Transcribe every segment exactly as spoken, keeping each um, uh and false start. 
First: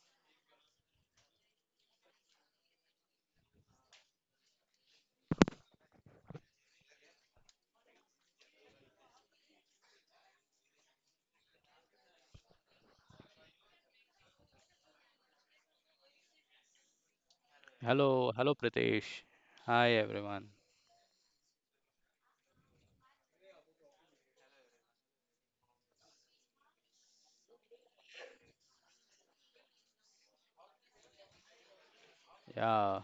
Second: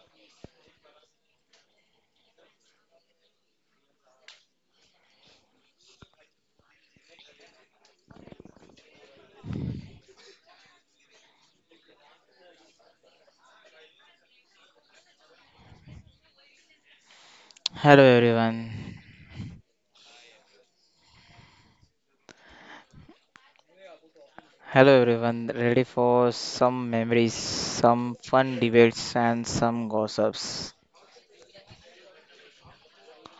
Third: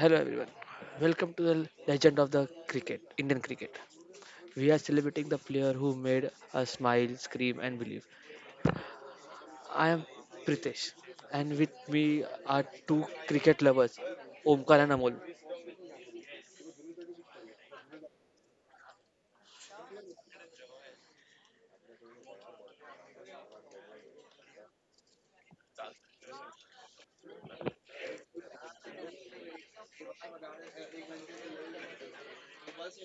Hello everyone. Welcome to the legend of the cricket, Indian cricket. We are celebrating the player who made us smile, scream and believe. I am Pritesh and with me are two cricket lovers, Omkar and Amol. Hello Hello, hello everyone. Pritesh. Hi everyone. Hello everyone. Ready for some memories, some fun debates, and some gossips. Yeah,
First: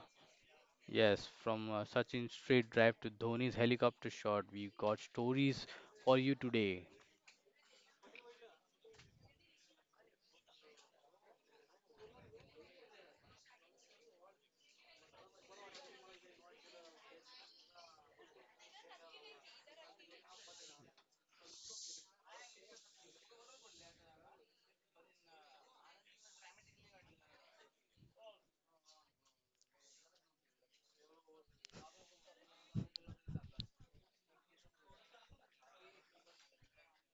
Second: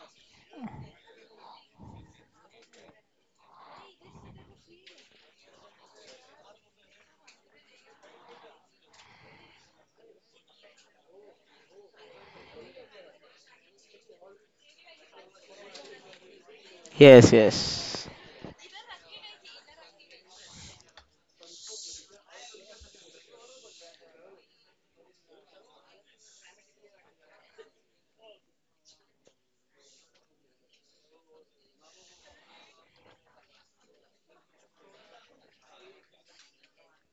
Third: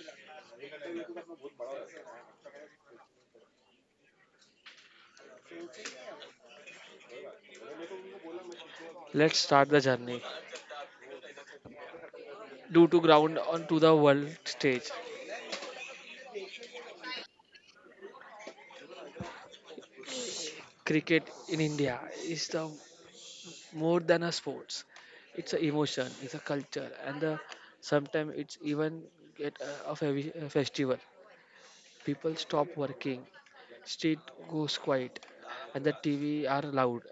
yes, from uh, Sachin's straight drive to Dhoni's helicopter shot, we got stories for you today. Let's start the journey. Due to ground onto the world stage, Yes, yes. cricket in India is the more than a sports. It's an emotion, it's a culture and the, sometimes it's even get a, a fe- a festival. People stop working, street goes quiet and the T V are loud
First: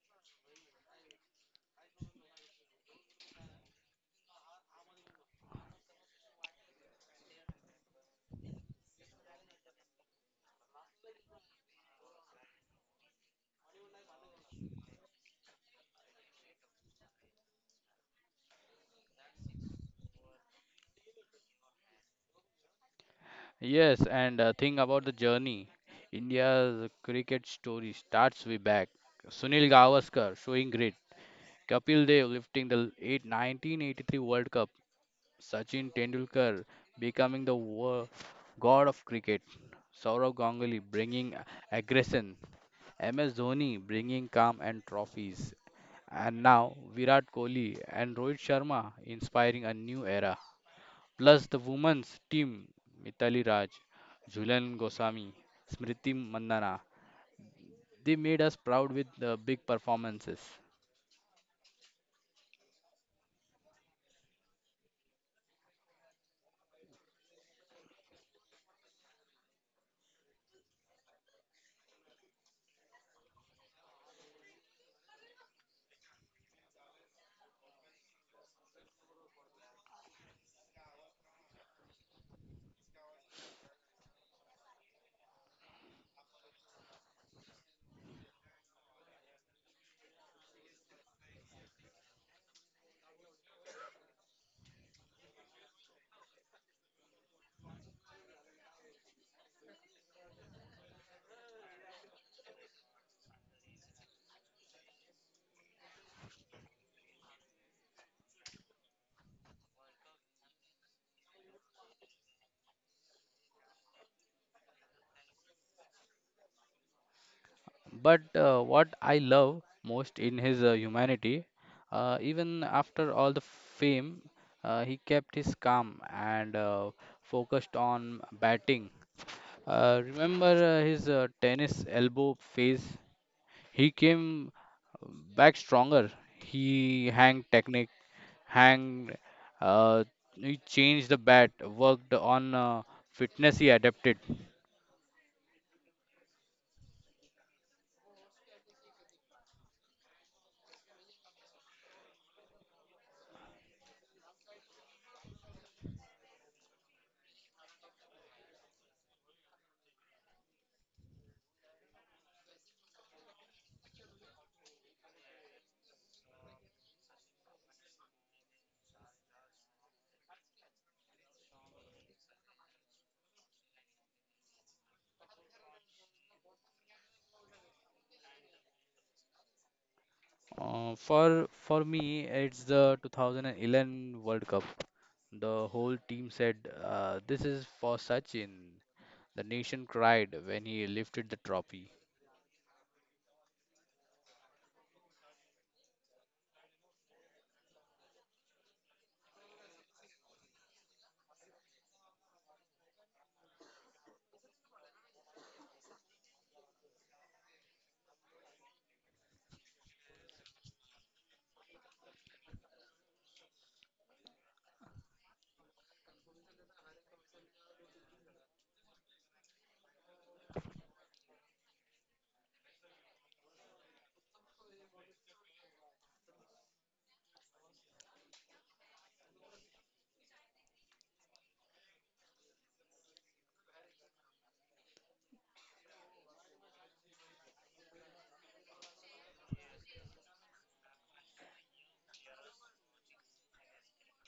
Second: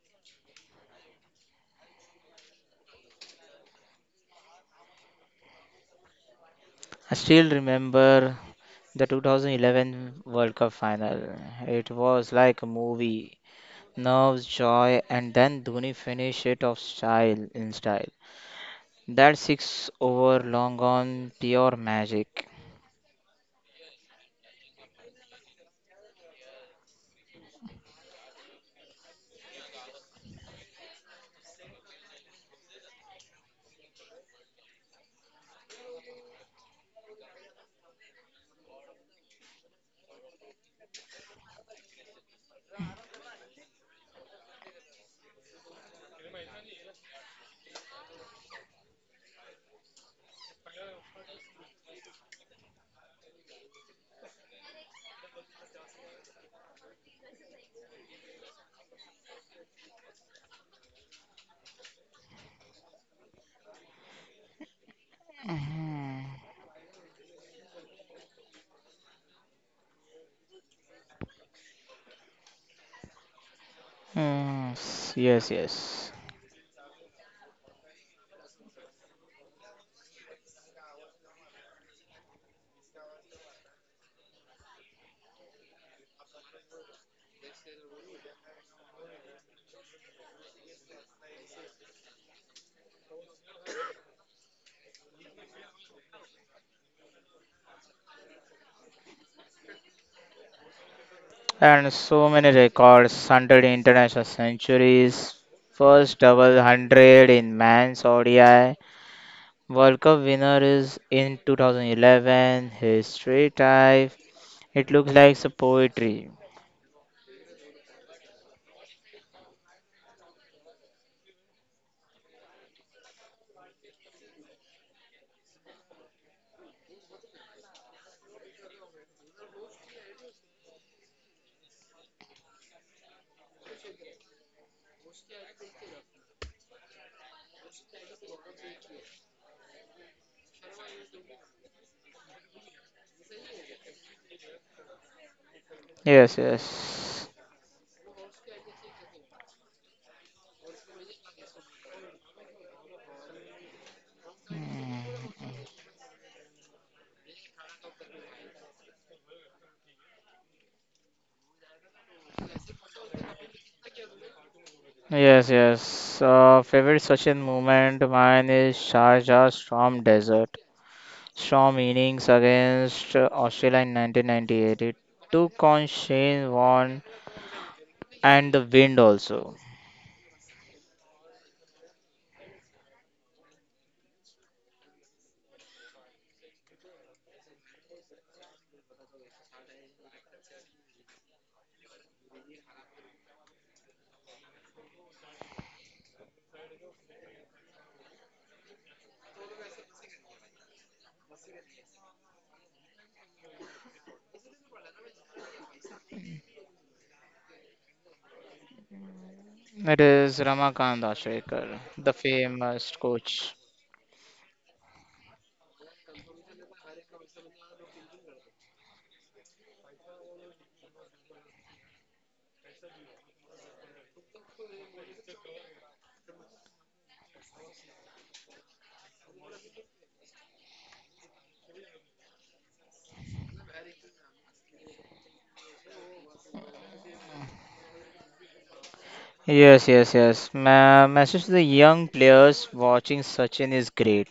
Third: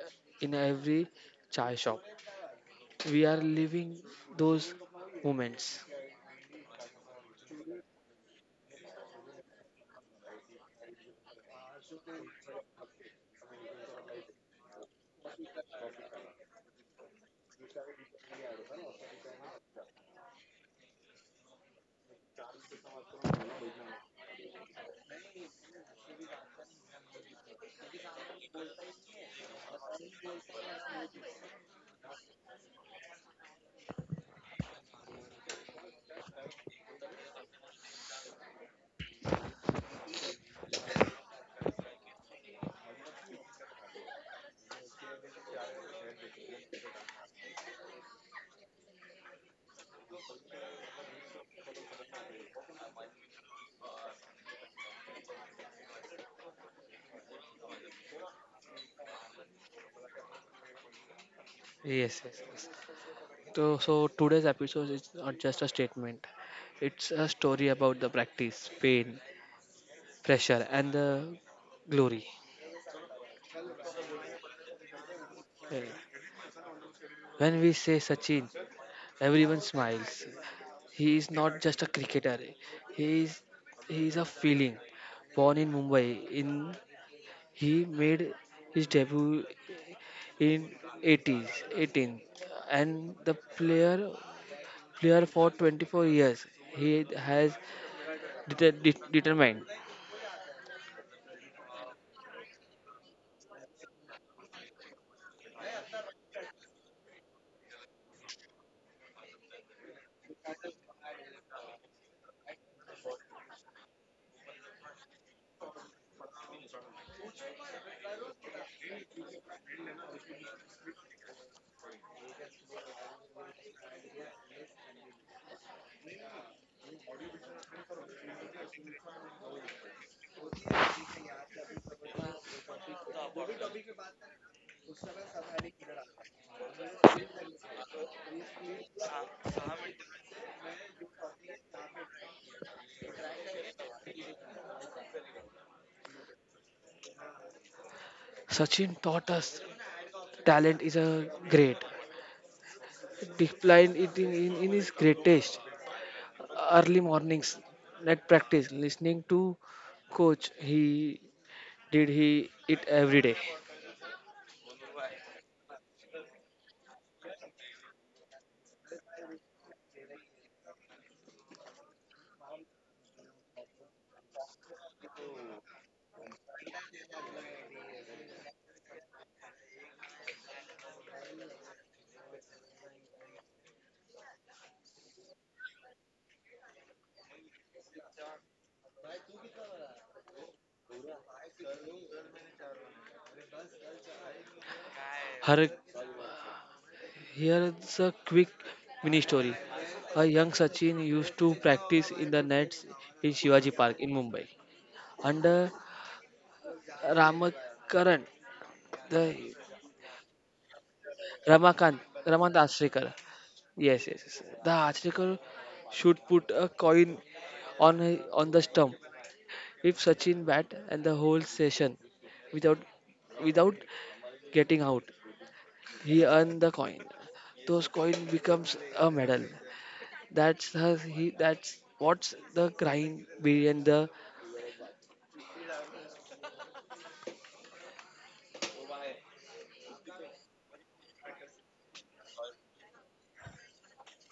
in every chai shop. We are living those moments. I still remember the two thousand eleven World Cup final. It was like a movie. Nerves, joy, and then Dhoni finished it off style in style. That six over long on pure magic. Yes, and uh, think about the journey. India's cricket story starts way back. Sunil Gavaskar showing grit. Kapil Dev lifting the eight- nineteen eighty-three World Cup. Sachin Tendulkar becoming the wo- god of cricket, Saurav Ganguly bringing aggression, M S Dhoni bringing calm and trophies, and now Virat Kohli and Rohit Sharma inspiring a new era. Plus the women's team, Mitali Raj, Julian Goswami, Smriti Mandana. They made us proud with the big performances. Yes, yes, yes. So, so today's episode is not just a statement. Hmm. It's a story about the practice, pain, pressure, and the glory. Hmm. Yes, Yeah. yes. When we say Sachin, everyone smiles. He is not just a cricketer. He is he is a feeling. Born in Mumbai in, he made his debut in eighties, eighteen and the player player for twenty-four years. He has deter, de- determined. And so many records one hundred international centuries, first double one hundred in men's O D I, World Cup winner is in two thousand eleven, his three type. It looks like some poetry. But uh, what I love most in his uh, humanity, uh, even after all the fame, uh, he kept his calm and uh, focused on batting. Uh, remember uh, his uh, tennis elbow phase? He came uh, back stronger. He hang technique, hang, uh, he changed the bat, worked on uh, fitness, he adapted. Yes, yes. Sachin taught us talent is a great. Decline it in, in, in his greatest. Early mornings, net practice, listening to coach. He did he it every day. Yes, yes. Uh, favorite Sachin moment mine is Sharjah Storm Desert. Storm innings against uh, Australia in nineteen ninety-eight. It took on Shane Warne and the wind also. Uh, for for me, it's the twenty eleven World Cup. The whole team said, uh, "This is for Sachin." The nation cried when he lifted the trophy. Her Here is a quick mini story. A young Sachin used to practice in the nets in Shivaji Park in Mumbai. Under Ramakaran, the It is Ramakant Ashrekar, Ramakant, the Ramakant famous Ashrikar. coach. Yes, yes, yes. The Ashrikar should put a coin on on the stump. If Sachin bat and the whole session without without getting out, he earned the coin. Those coin becomes a medal. That's her, he, that's what's the crime behind the. Yes, yes, yes. Ma message to the young players watching Sachin is great,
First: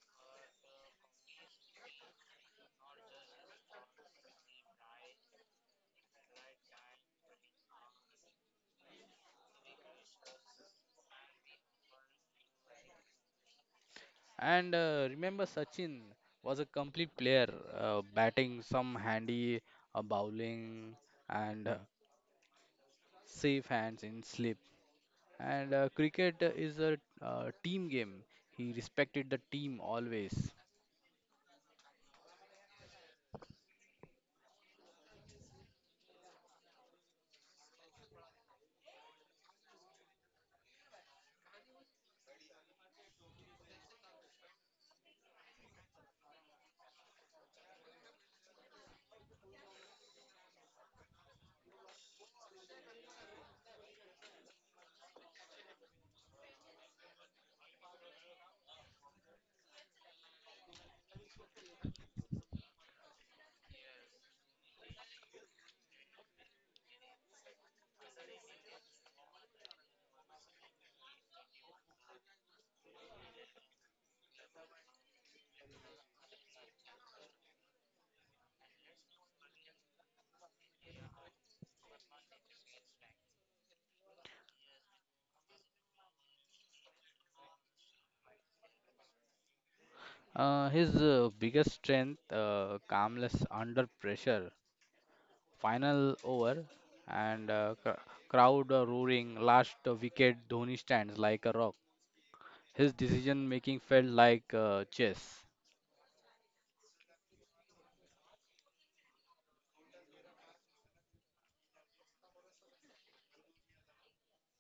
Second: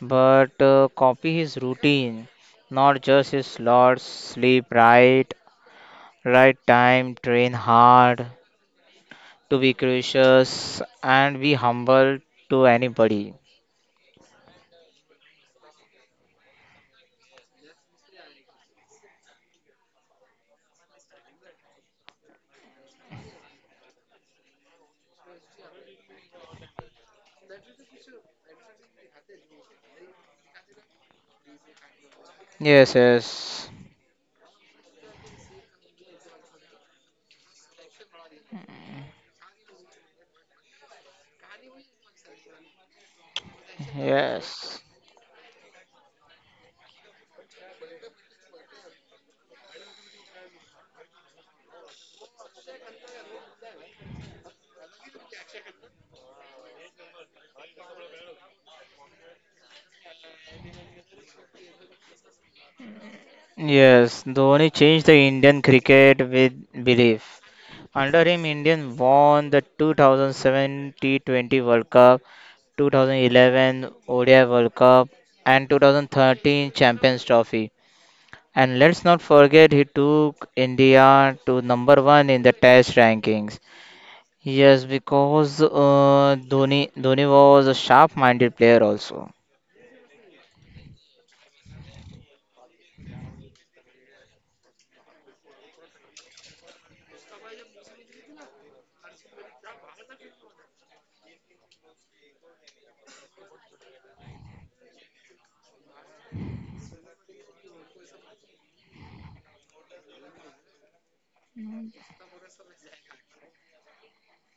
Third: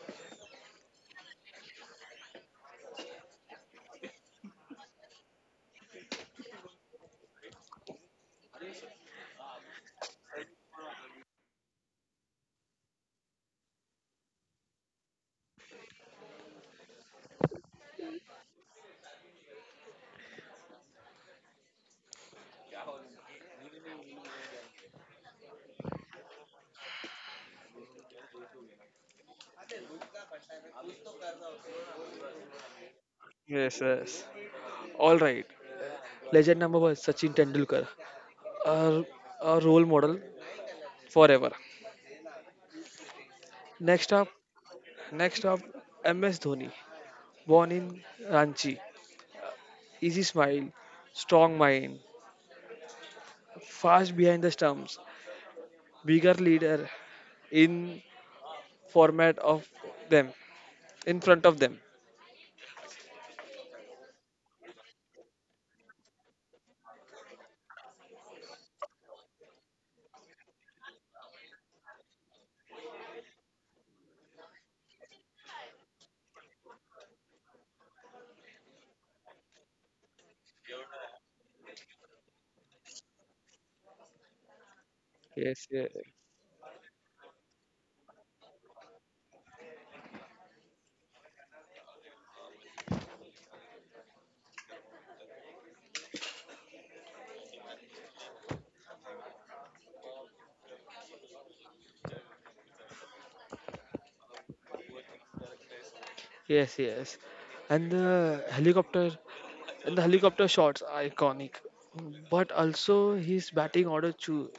but uh, copy his routine, not just his slots. Sleep right, right time, train hard, to be gracious and be humble to anybody. And uh, remember, Sachin was a complete player, uh, batting some handy, uh, bowling, and uh, safe hands in slip. And uh, cricket is a uh, team game. He respected the team always. Yes, yes, Yes, yes. All right. Legend number one, Sachin Tendulkar, a, a role model forever. Next up, yes, next up, M S Dhoni, born in Ranchi, easy smile, strong mind, fast behind the stumps, bigger leader in format of them, in front of them. yes. Dhoni changed the Indian cricket with belief. Under him, Indian won the two thousand seven T twenty World Cup, two thousand eleven O D I World Cup, and two thousand thirteen Champions Trophy. And let's not forget he took India to number one in the Test rankings. Yes, because Yes, yes. uh, Dhoni Dhoni was a sharp-minded player also. Uh, his uh, biggest strength, uh, calmness under pressure, final over, and uh, cr- crowd uh, roaring, last uh, wicket, Dhoni stands like a rock. His decision making felt like uh, chess. Yes, yes. And the helicopter And the helicopter shots are iconic, but also his batting order cho-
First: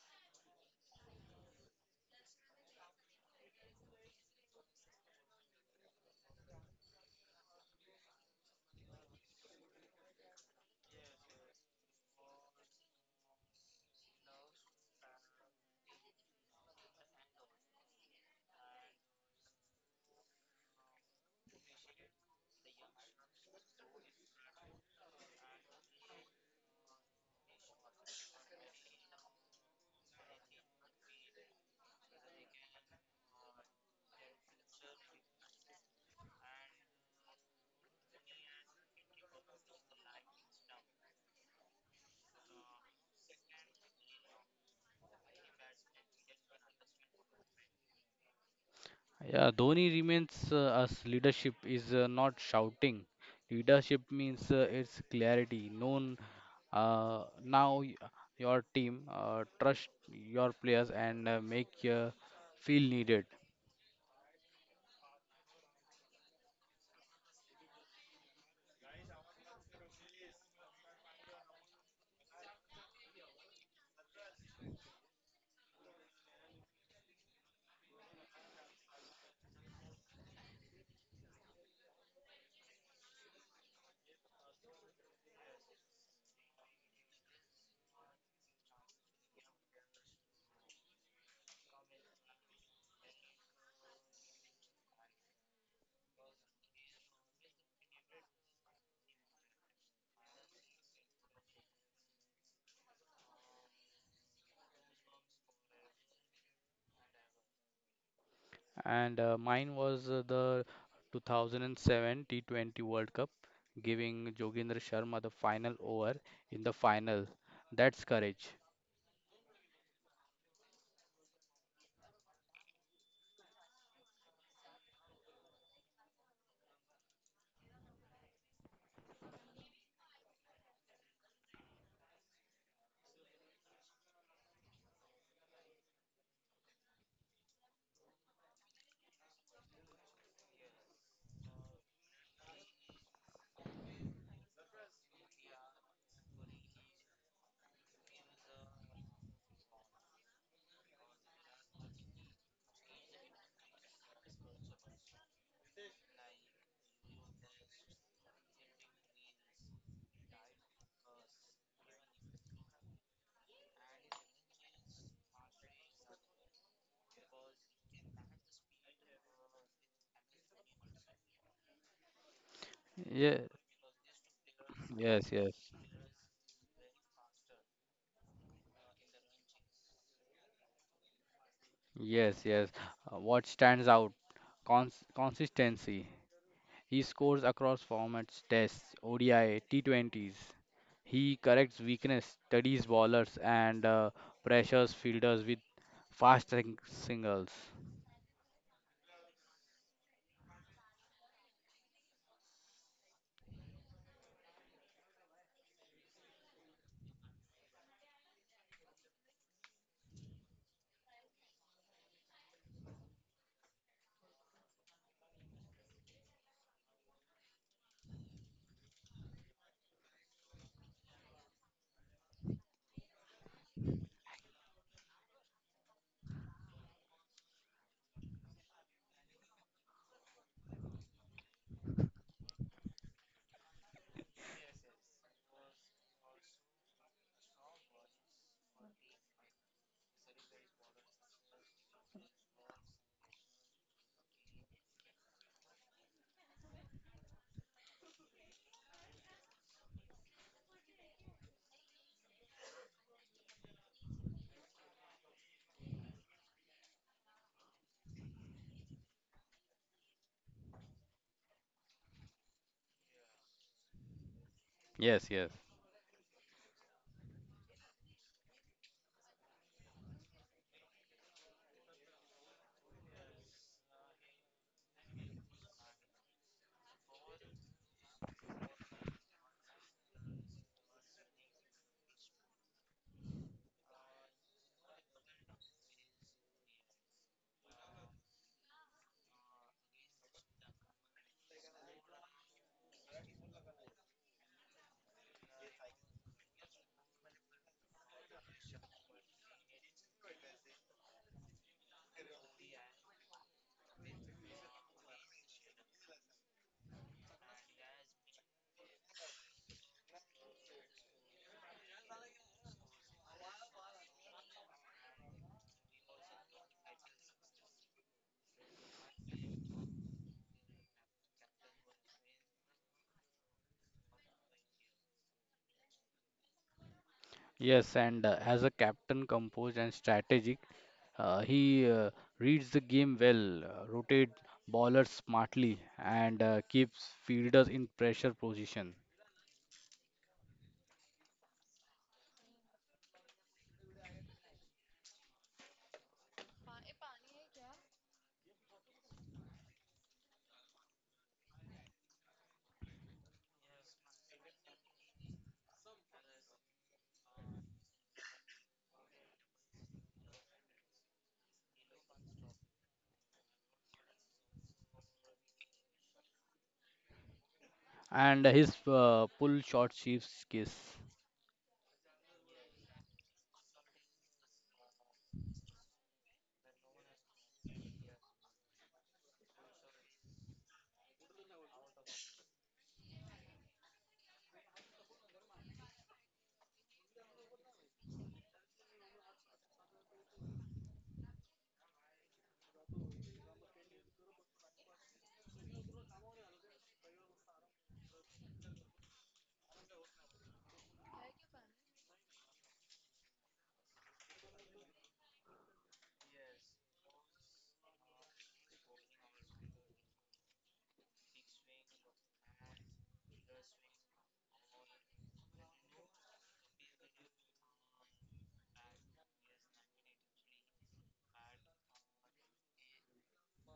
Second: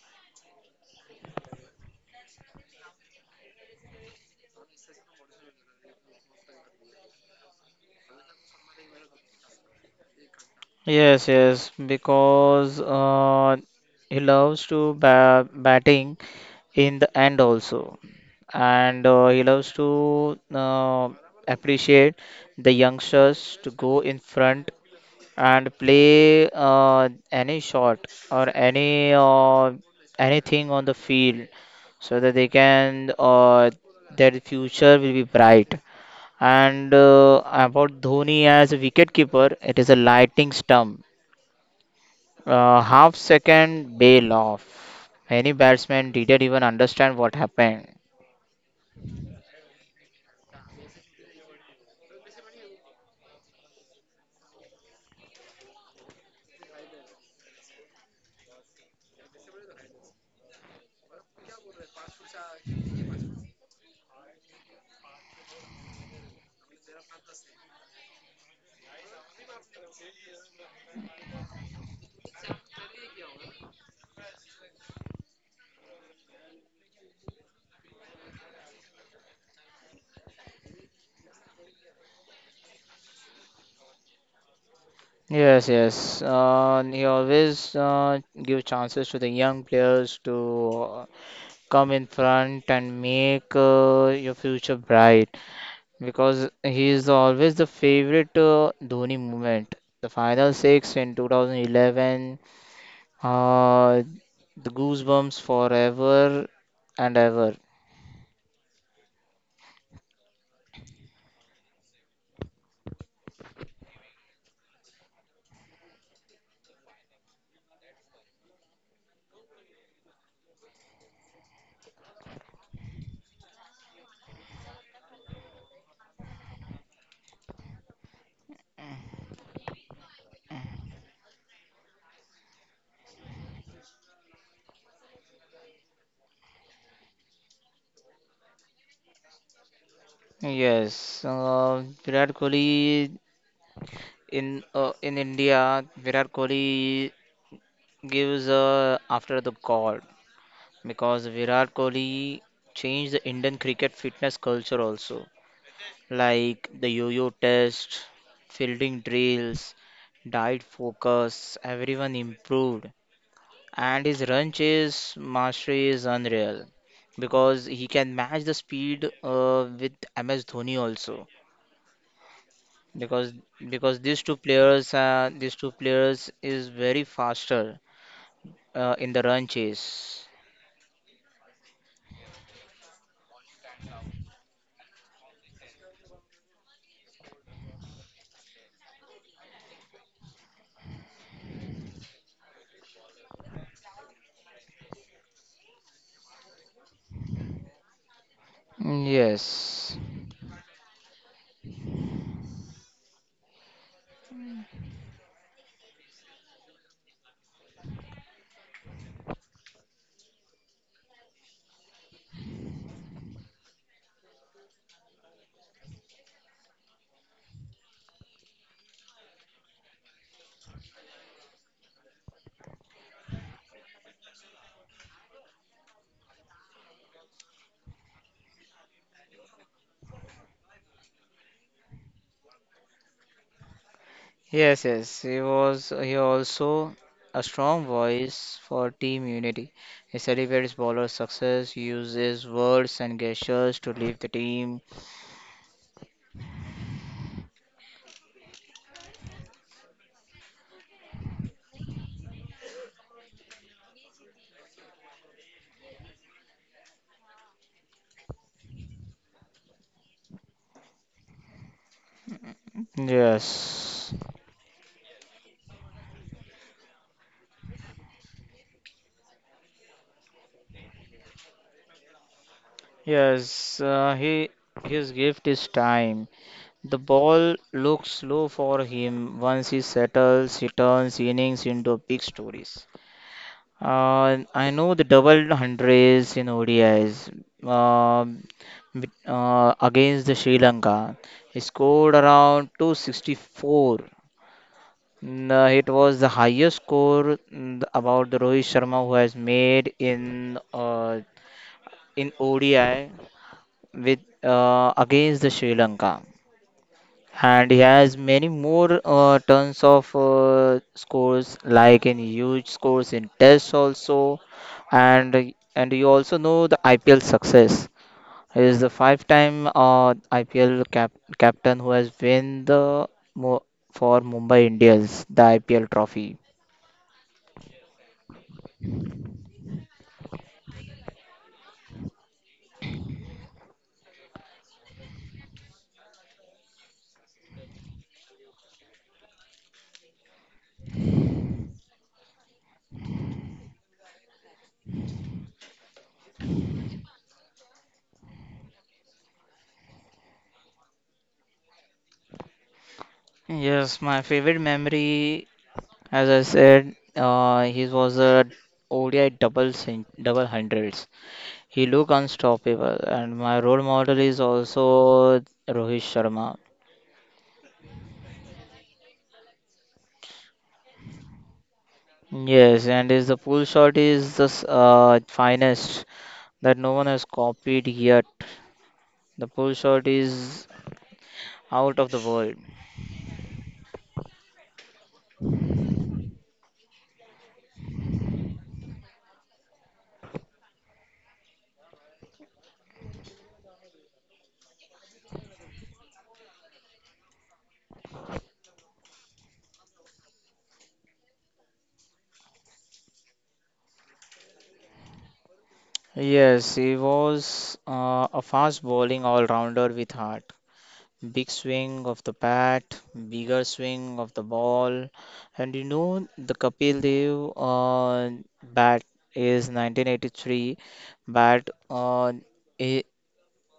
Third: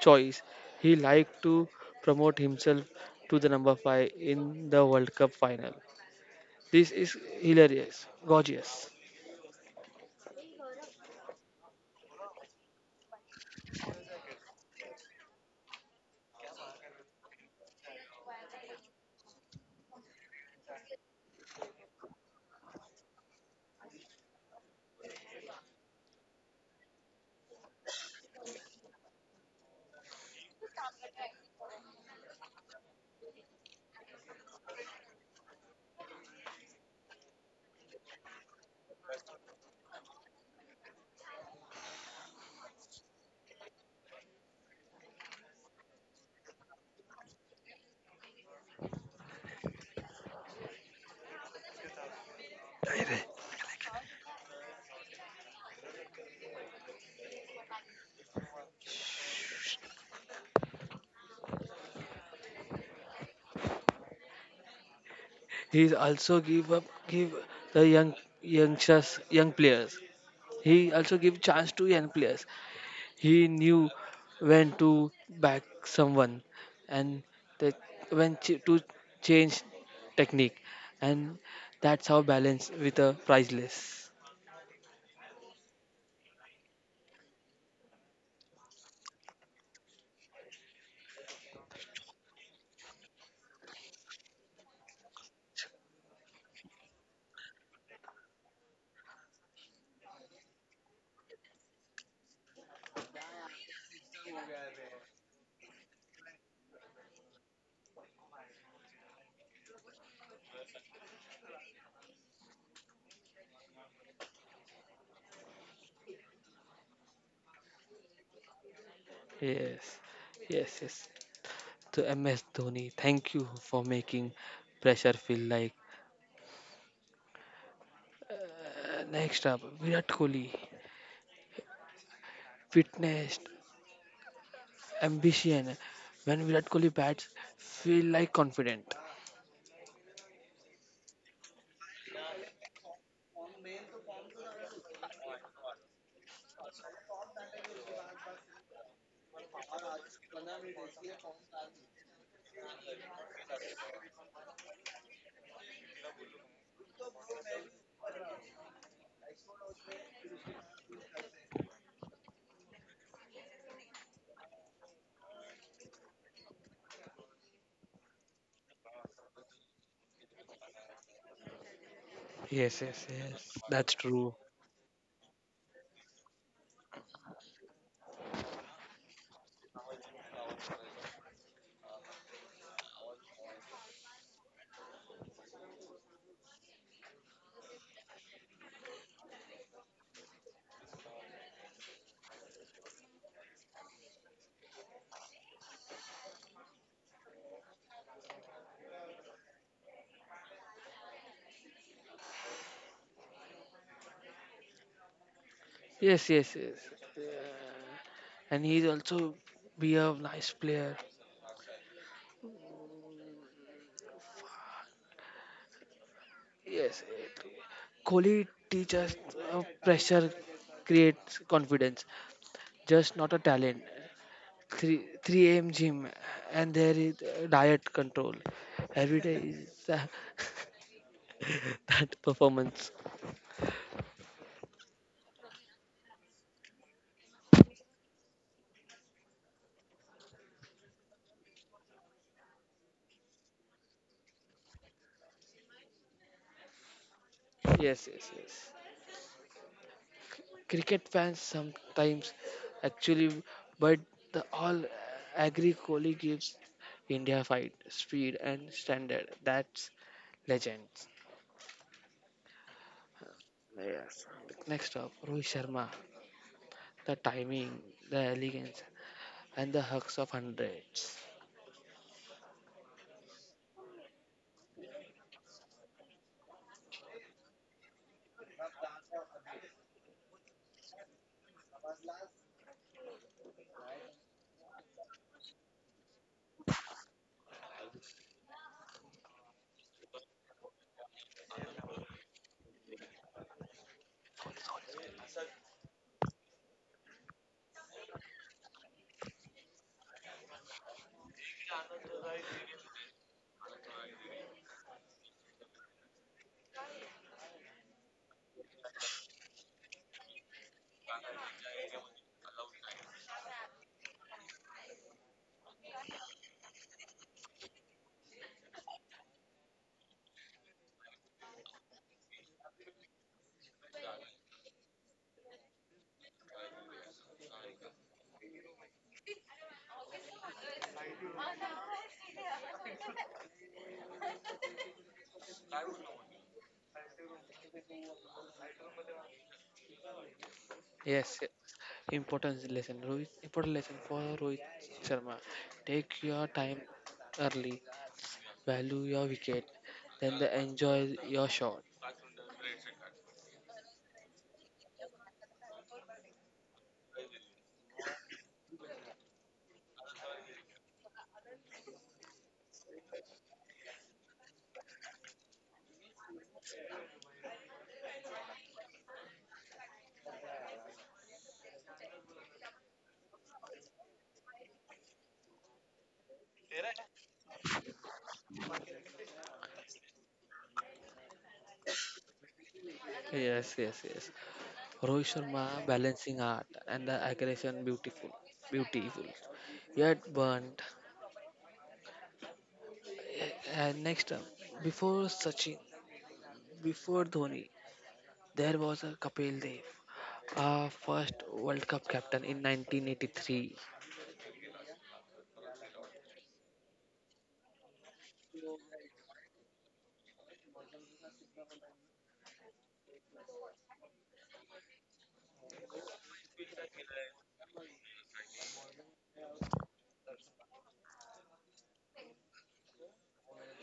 choice. He liked to promote himself to the number five in the World Cup final. This is hilarious, gorgeous. Yes, yes, because uh, he loves to ba batting in the end also, and uh, he loves to uh, appreciate the youngsters to go in front and play uh, any shot or any uh, anything on the field so that they can uh, their future will be bright. And uh, about Dhoni as a wicketkeeper, it is a lightning stump, uh, half second bail off. Many batsmen didn't even understand what happened. Yeah, Dhoni remains uh, as leadership is uh, not shouting. Leadership means uh, it's clarity. Known uh, now y- your team, uh, trust your players, and uh, make uh, feel needed. He is also give up give the young youngsters, young players. He also give chance to young players. He knew when to back someone and the, when ch- to change technique, and that's how balance with a priceless. Yes, yes. Uh, he always uh, give chances to the young players to uh, come in front and make uh, your future bright because he is always the favorite uh, Dhoni moment. The final six in two thousand eleven, uh, the goosebumps forever and ever. And uh, mine was uh, the two thousand seven T twenty World Cup, giving Jogendra Sharma the final over in the final. That's courage. Yes, yes, yes. So M S Dhoni, thank you for making pressure feel like. Uh, next up, Virat Kohli, fitness, ambition. When Virat Kohli bats, feel like confident. Yes, uh, Virat Kohli in uh, in India. Virat Kohli gives uh, after the God. Because Virat Kohli changed the Indian cricket fitness culture also, like the yo-yo test, fielding drills, diet focus, everyone improved. And his run chase mastery is unreal because he can match the speed uh, with M S Dhoni also, Yes, yes, because yes. Yeah. That's because these true. two players uh, Yes, these two yes. players is very faster uh, in the run chase. Yes, yes. Uh, what stands out? Cons consistency. He scores across formats, tests, O D I, T twenties. He corrects weakness, studies bowlers, and uh, pressures fielders with fast sing- singles. Mm, yes. Yes, yes, yes. Yeah. And he's also be a nice player. Yes, yes. Kohli teaches uh, pressure creates confidence, just not a talent. Three three A M gym, and there is uh, diet control. Every day is uh, that performance. Yes, yes, he was he also a strong voice for team unity. He celebrates bowler success, uses words and gestures to leave the team. Yes, yes, yes. Cricket fans sometimes actually, but the all agree Kohli gives India fight, speed and standard. That's legends. Yes, Next up, Rohit Yes, yes. Sharma, the timing, the elegance, and the hucks of hundreds. yes, uh, he his gift is time. The ball looks slow for him. Once he settles, he turns innings into big stories. Uh, I know the double hundreds in O D Is, um, with- uh, against the Sri Lanka. He scored around two hundred sixty-four. Mm, uh, It was the highest score, mm, about the Rohit Sharma who has made in uh, in O D I, with uh, against the Sri Lanka, and he has many more uh, tons of uh, scores, like in huge scores in tests also. And and you also know the I P L success. He is the five time uh, I P L cap- captain who has won the mo- for Mumbai Indians the I P L trophy. Yes, and uh, as a captain, composed and strategic, uh, he uh, reads the game well, uh, rotate ballers smartly, and uh, keeps fielders in pressure position. Yes, yes. Important lesson, Rohit. Important lesson for Rohit Sharma. Take your time early, value your wicket, then the enjoy your shot. Yes, my favorite memory, as I said, uh, he was a O D I double cen- double hundreds. He look unstoppable, and my role model is also Rohit Sharma. And his uh, pull shot shifts case. Yes, and his the pull shot is the s- uh, finest that no one has copied yet. The pull shot is out of the world. Yes, yes, yes. Rohit Sharma balancing art and the aggression beautiful, beautiful, yet burnt. And next up, before Sachin, before Dhoni, there was a Kapil Dev, our first World Cup captain in nineteen eighty-three. Yes, he was uh, a fast bowling all rounder with heart. Big swing of the bat, bigger swing of the ball. And you know, the Kapil Dev uh, bat is nineteen eighty-three bat. Uh, I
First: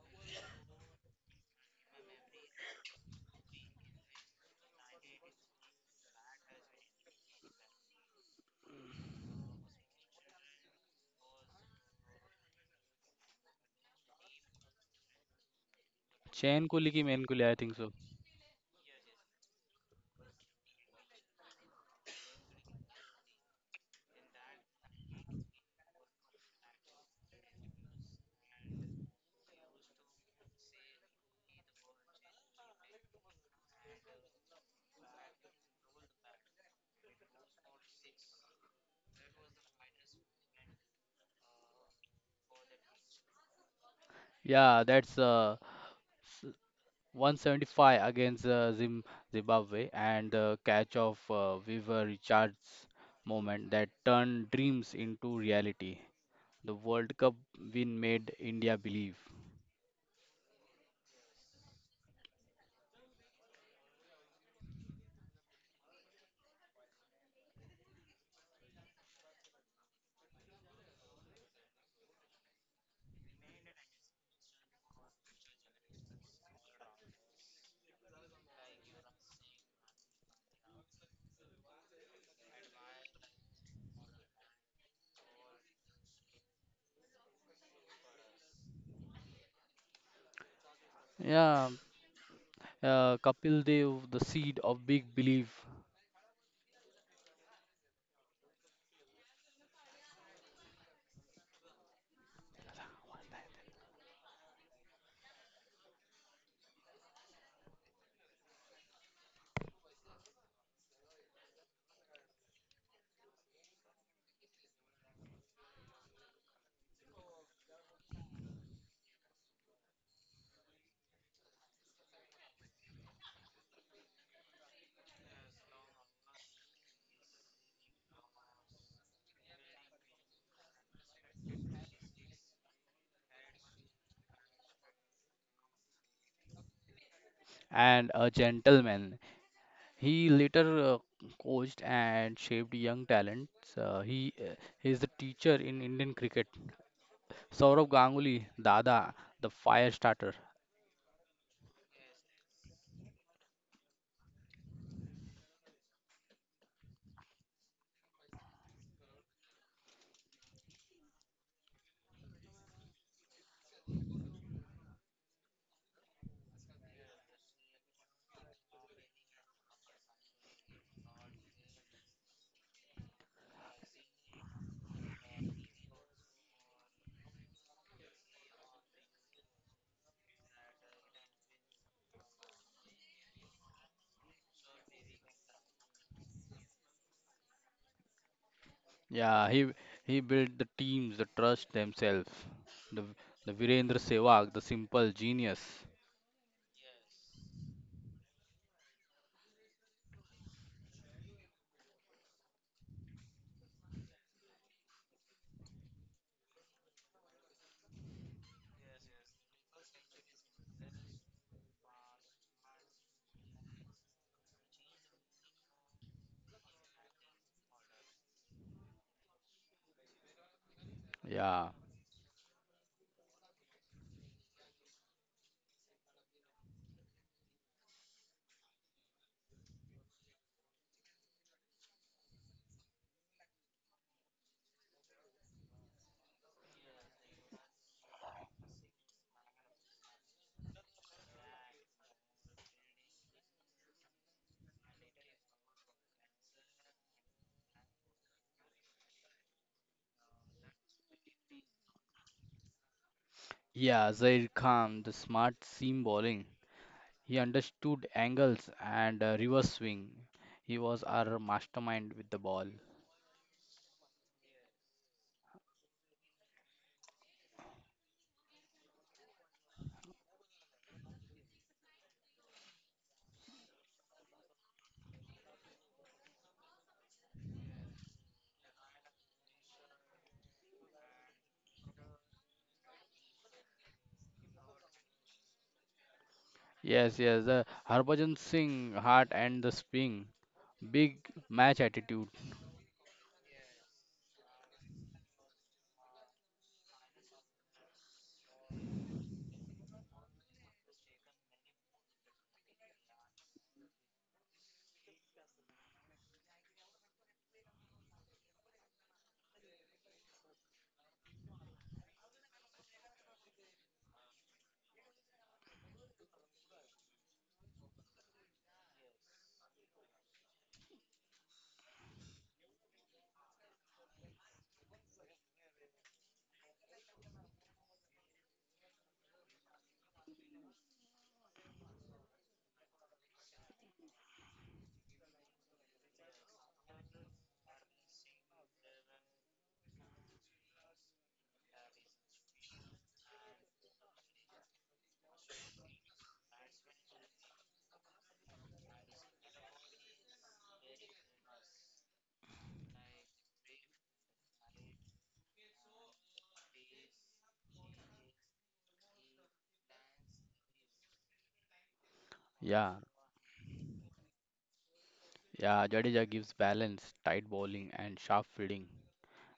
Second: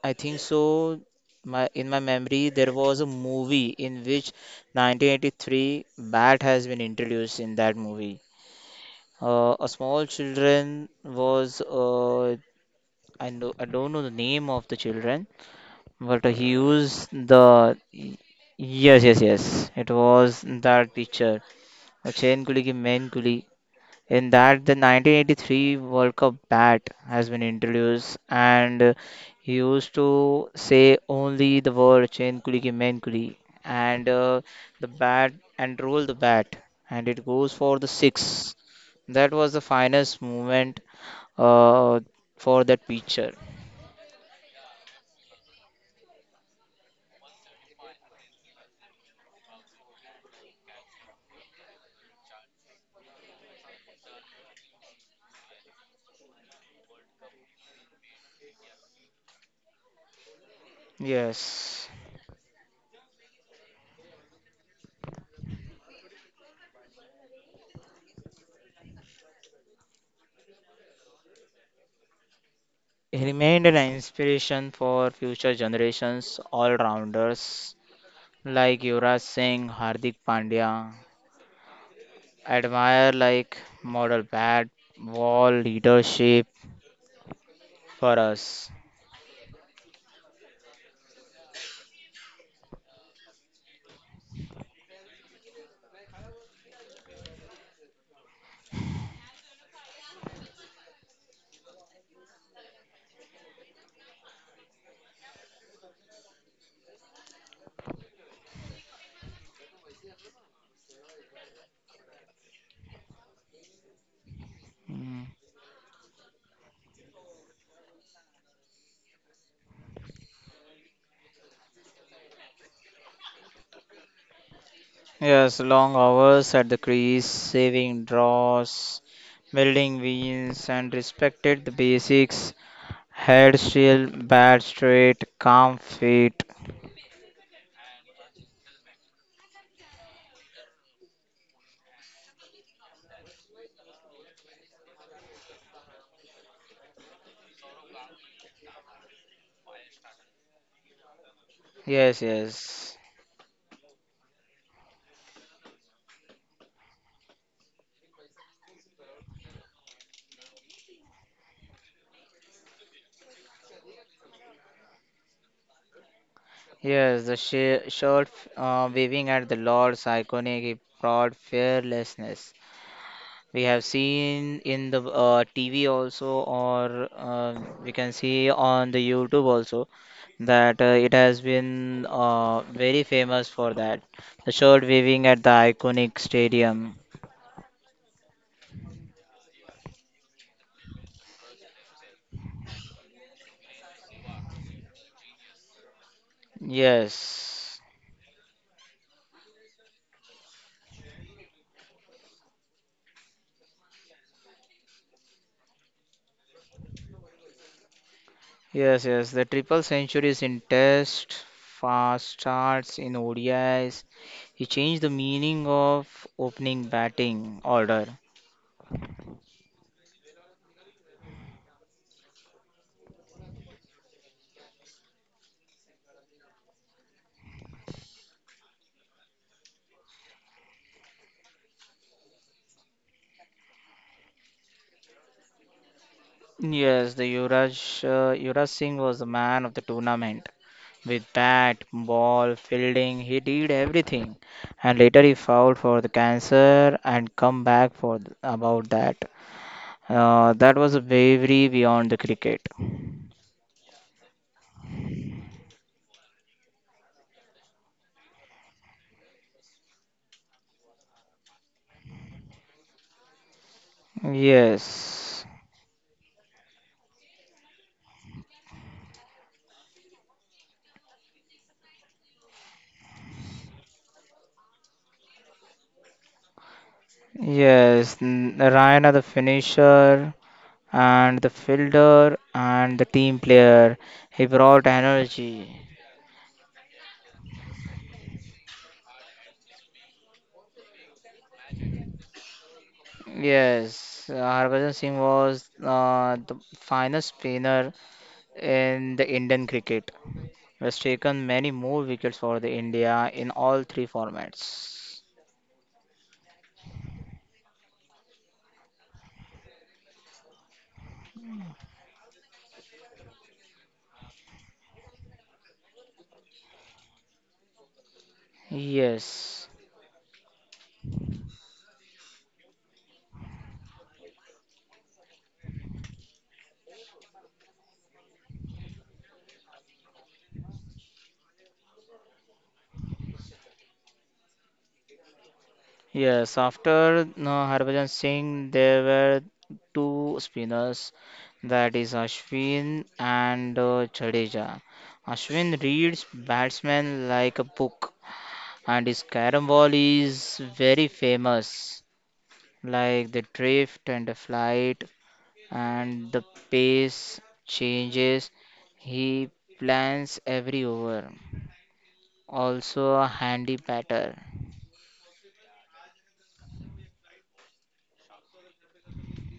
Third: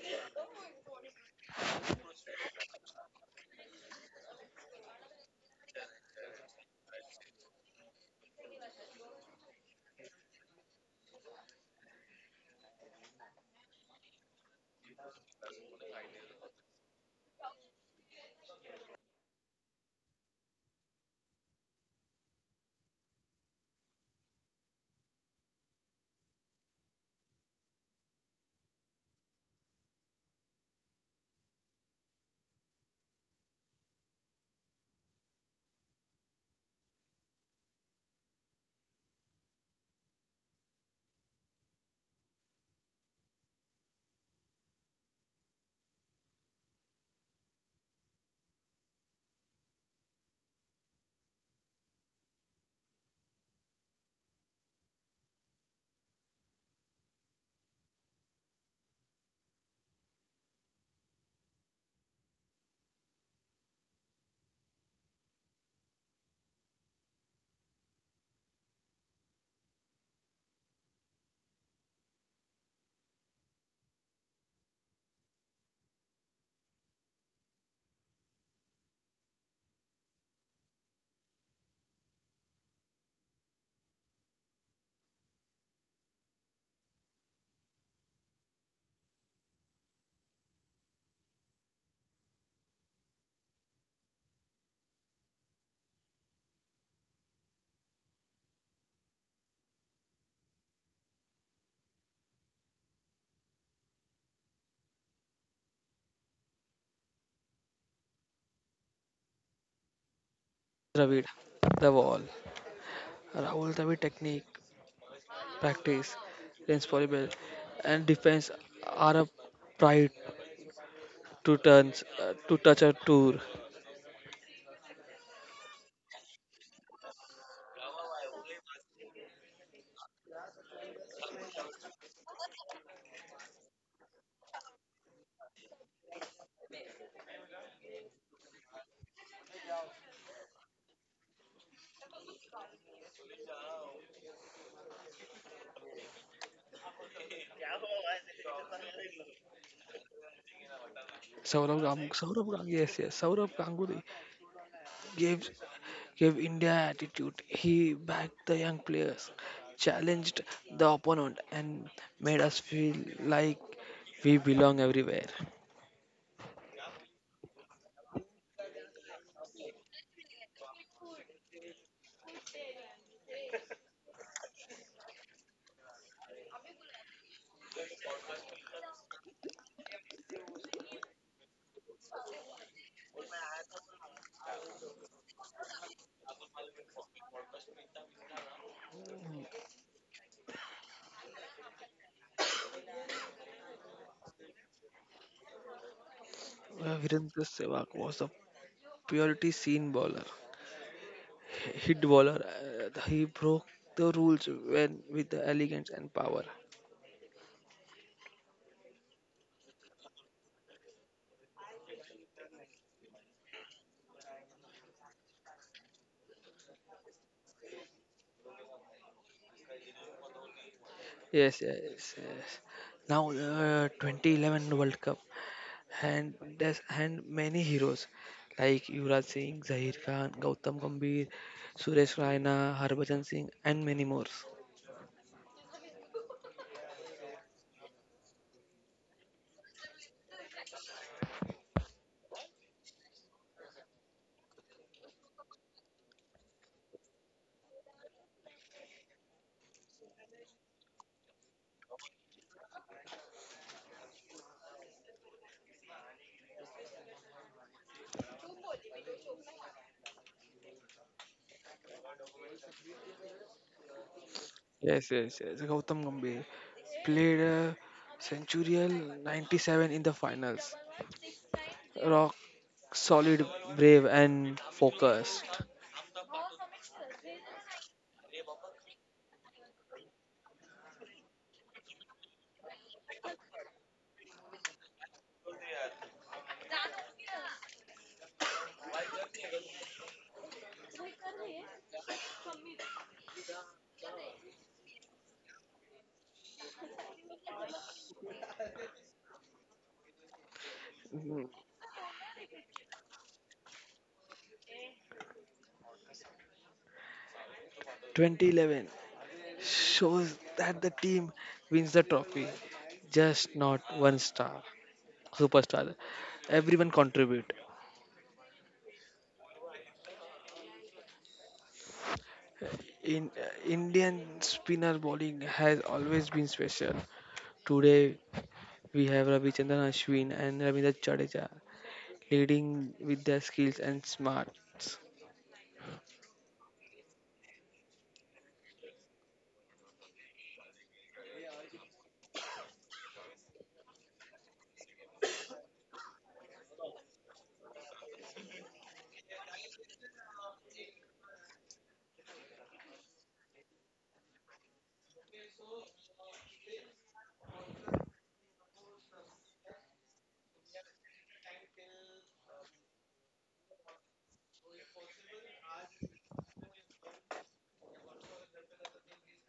I think so. My, in my memory, there was a movie in which nineteen eighty-three bat has been introduced in that movie. Uh, a small children was uh, I know I don't know the name of the children, but he Chain Kohli ki used main Kohli, I think the so. y- Yes, yes, yes. It was that picture of Chain Kuli ki Main Kuli. In that, the nineteen eighty-three World Cup bat has been introduced, and he used to say only the word Chain Kuli ki Main Kuli, and uh, the bat and roll the bat, and it goes for the six. That was the finest moment uh, for that picture. Yeah, that's uh, one seventy-five against uh, Zim Zimbabwe, and the catch of uh, Weaver Richards moment that turned dreams into reality. The World Cup win made India believe. Yes. Remained an inspiration for future generations all-rounders like Yuvraj Singh, Hardik Pandya, admire like model bat, wall leadership for us. Yeah, uh, Kapil Dev, the seed of big belief Dravid, the wall, Rahul Dravid technique, Mm. practice, responsible, and defense are a pride to turns uh, to touch a tour. Yes, long hours at the crease, saving draws, building wins, and respected the basics. Head shield, bat straight, calm feet. and a gentleman. He later uh, coached and shaped young talents. Uh, he uh, is the teacher in Indian cricket. Saurav Ganguly, Dada, the fire starter. Saurabh Gang, Yes, Saurabh Gang, yes. yes, yes, Saurabh Ganguly gave gave India attitude. He backed the young players, challenged the opponent, and made us feel like we belong everywhere. Yes, the sh- shirt uh, waving at the Lord's iconic proud fearlessness. We have seen in the uh, T V also, or uh, we can see on the YouTube also, that uh, it has been uh, very famous for that. The shirt waving at the iconic stadium. Yeah, he he built the teams, the trust themselves. The the Virendra Sehwag, the simple genius. Uh, Virendra Sehwag Yes, was a purity seen bowler, hit bowler. Uh, he broke the rules when with the elegance and power. yes, yes. The triple centuries in Test, fast starts in O D Is. He changed the meaning of opening batting order. Yes, Yeah, yes, yes. Now, uh, twenty eleven World Cup. And there's and many heroes like Yuvraj Singh, Zahir Khan, Gautam Gambhir, Suresh Raina, Harbhajan Singh, and many more. Yes, the Yuvraj, uh, Yuvraj Singh was the man of the tournament. With bat, ball, fielding, he did everything. And later he fouled for the cancer and come back for th- about that. Uh, that was a bravery beyond the cricket. yeah, Zaid Khan, the smart seam bowling. He understood angles and uh, reverse swing. He was our mastermind with the ball. Yes, yes, Yes, yes. Gautam Gambhir played a centurial ninety-seven in the finals. Rock solid, brave, and focused. yes. n- Ryan, the finisher and the fielder and the team player, he brought energy. Yes, yes, the Harbhajan Singh heart and the spin. Big match attitude. Yes, uh, Harbhajan Singh was uh, the finest spinner in the Indian cricket. Has taken Mhm. many more wickets for the India in all three formats. twenty eleven shows that the team wins the trophy, just not one star superstar. Everyone contribute. Yes, In uh, Indian spinner bowling has always been special. Today we have Ravichandran Ashwin and Ravindra Jadeja leading with their skills and smarts. yes. After uh, Harbhajan Singh, there were two spinners, that is Ashwin and uh, Jadeja. Ashwin reads batsmen like a book, and his carom ball is very famous, like the drift and the flight and the pace changes. He plans every over. Yeah, Also a handy batter. yeah, Jadeja gives balance, tight bowling and sharp fielding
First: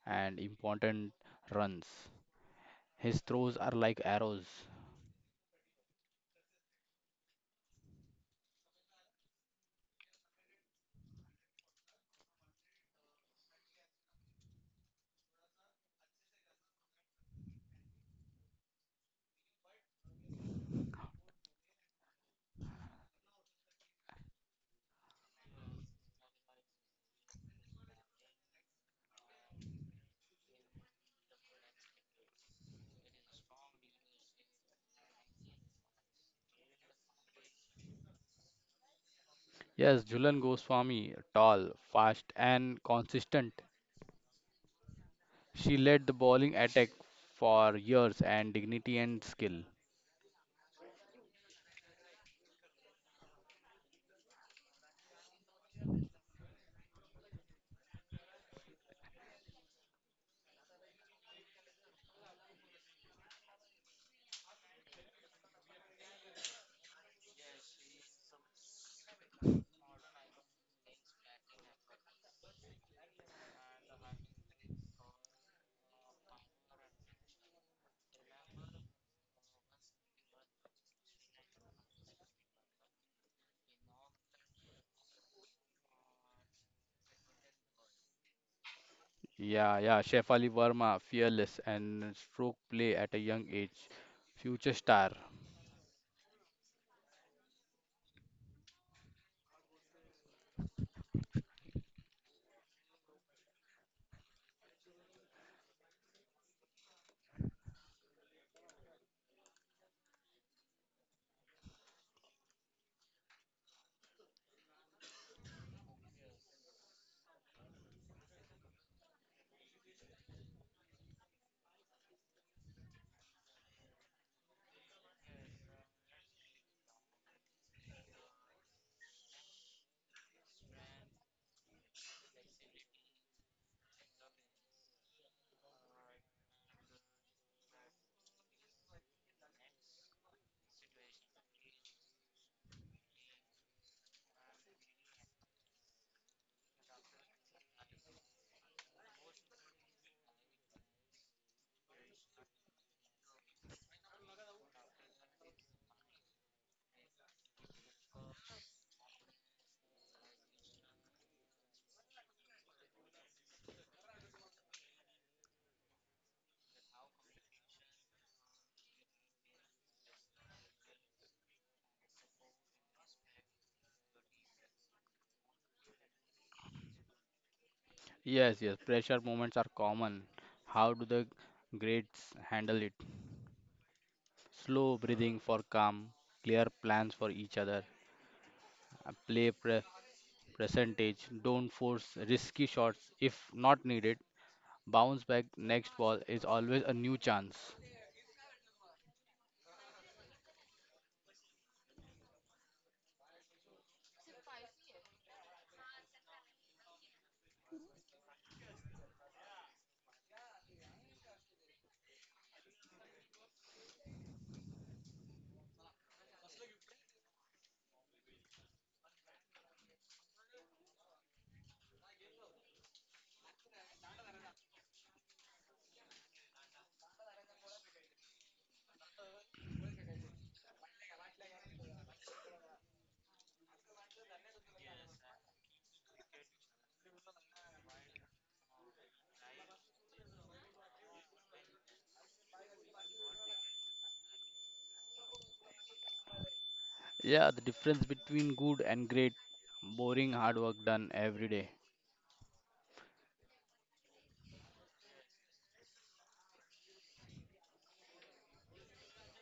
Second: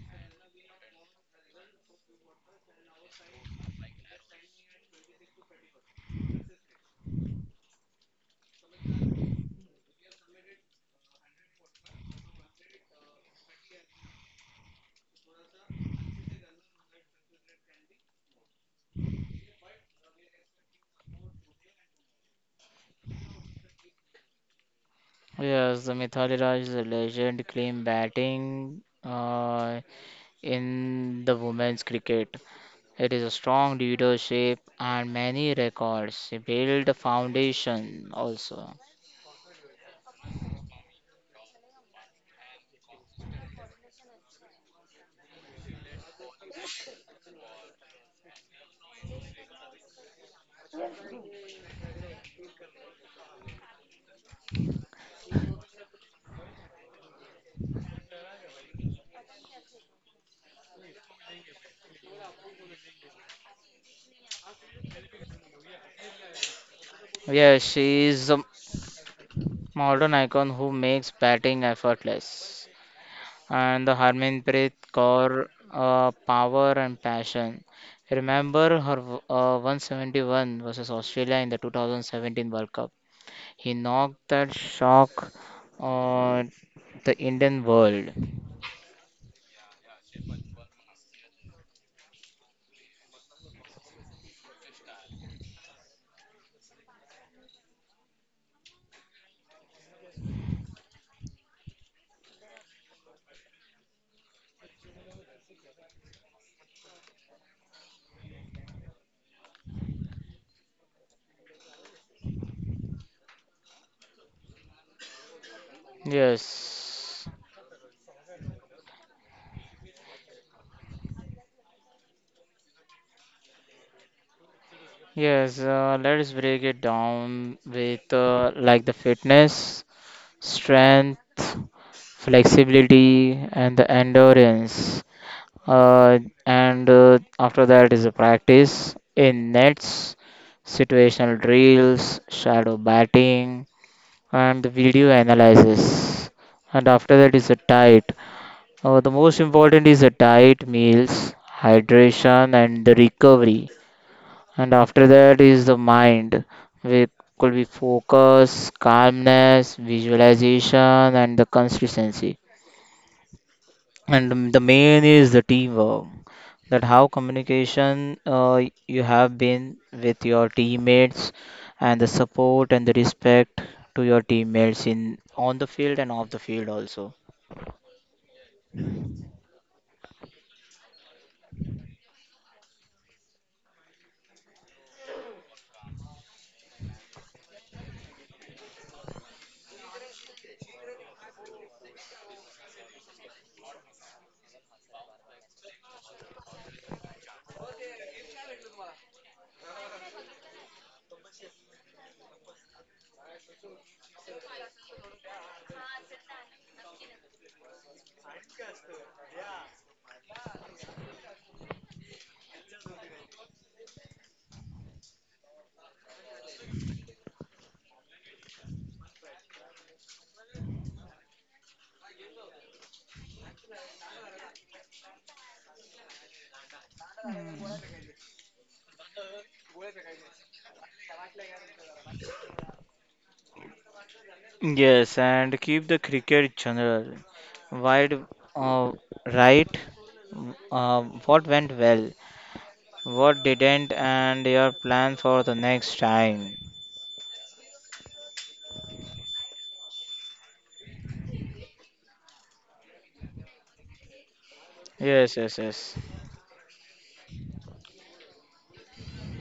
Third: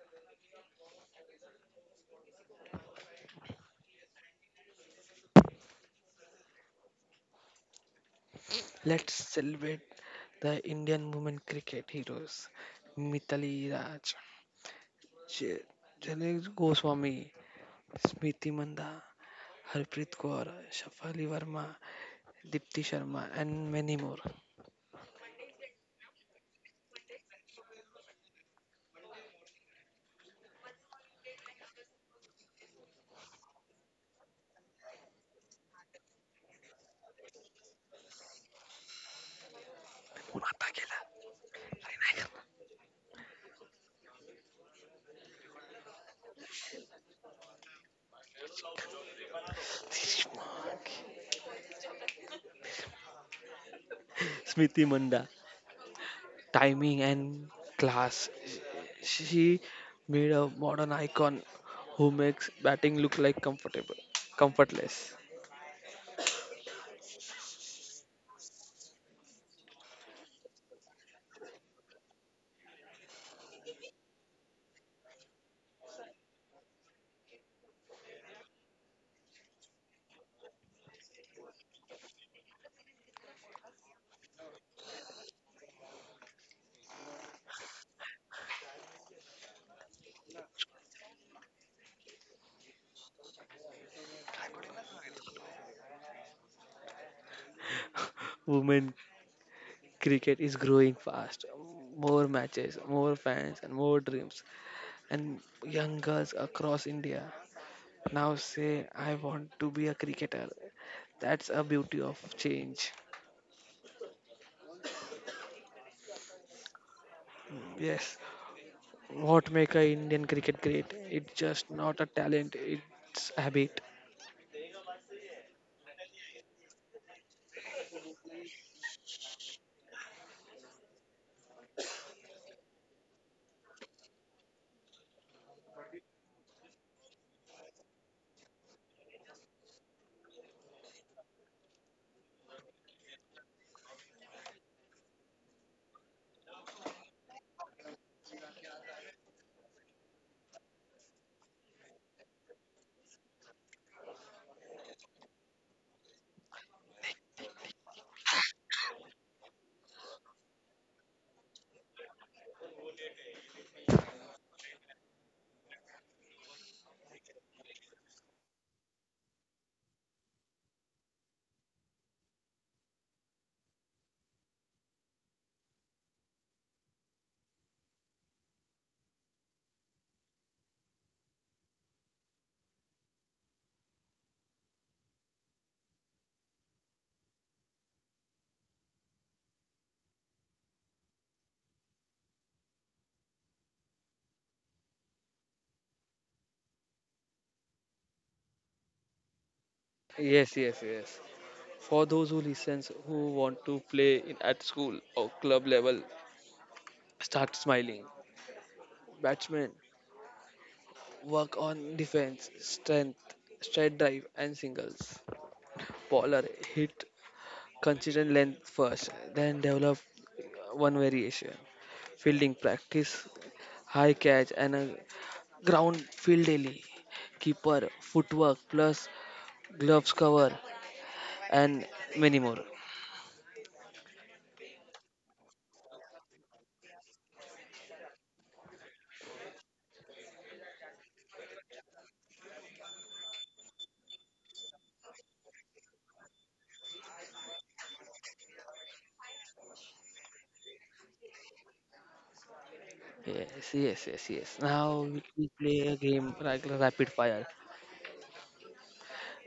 and important runs. His throws are like arrows. Let's celebrate the Indian women cricket heroes Mithali Raj, J- Janet Goswami, Smriti Manda, Harpreet Kaur, Shafali Verma, Dipti Sharma, and many more. Yes, the Mithali Raj is a legend claim batting uh, in the women's cricket. It is a strong leadership and many records. She built a foundation also. Yes, Julan Goswami, tall, fast and consistent. She led the bowling attack for years and dignity and skill. Smriti Manda timing and class. She made a modern icon who makes batting look like comfortable, comfortless. Yes, she is a modern icon who makes batting effortless, and the Harmanpreet Kaur, uh, power and passion. Remember her uh, one hundred seventy-one versus Australia in the twenty seventeen World Cup. He knocked that shock on the Indian world. Yeah, yeah, Shefali Verma, fearless and stroke play at a young age, future star. Women cricket is growing fast. More matches, more fans, and more dreams. And young girls across India now say, I want to be a cricketer. That's a beauty of change. Yes. Yes. What make a Indian cricket great? It's just not a talent, it's habit. Yes, uh, let's break it down with uh, like the fitness, strength, flexibility, and the endurance. Uh, and uh, after that is a practice in nets, situational drills, shadow batting, and the video analysis. And after that is a diet. Uh, the most important is the diet, meals, hydration, and the recovery. And after that is the mind, which could be focus, calmness, visualization, and the consistency. And um, the main is the teamwork. That how communication uh, you have been with your teammates, and the support and the respect to your teammates in on the field and off the field also. Yes, yes, pressure moments are common. How do the greats handle it? Slow breathing for calm, clear plans for each other, uh, play pre- percentage, don't force risky shots if not needed. Bounce back next ball is always a new chance. Yes, yes, yes. For those who listens who want to play in, at school or club level, start smiling. Batsman, work on defense, strength, straight drive and singles. Bowler, hit consistent length first, then develop one variation. Fielding practice, high catch and a ground field daily. Keeper, footwork plus gloves cover and many more. Yes, and keep the cricket general wide uh, right. W- Uh, what went well, what didn't, and your plan for the next time. Yeah, the difference between good and great, boring hard work done every day. Yes, yes, yes, yes. Now we Yes, will yes, play a yes, game like rapid fire.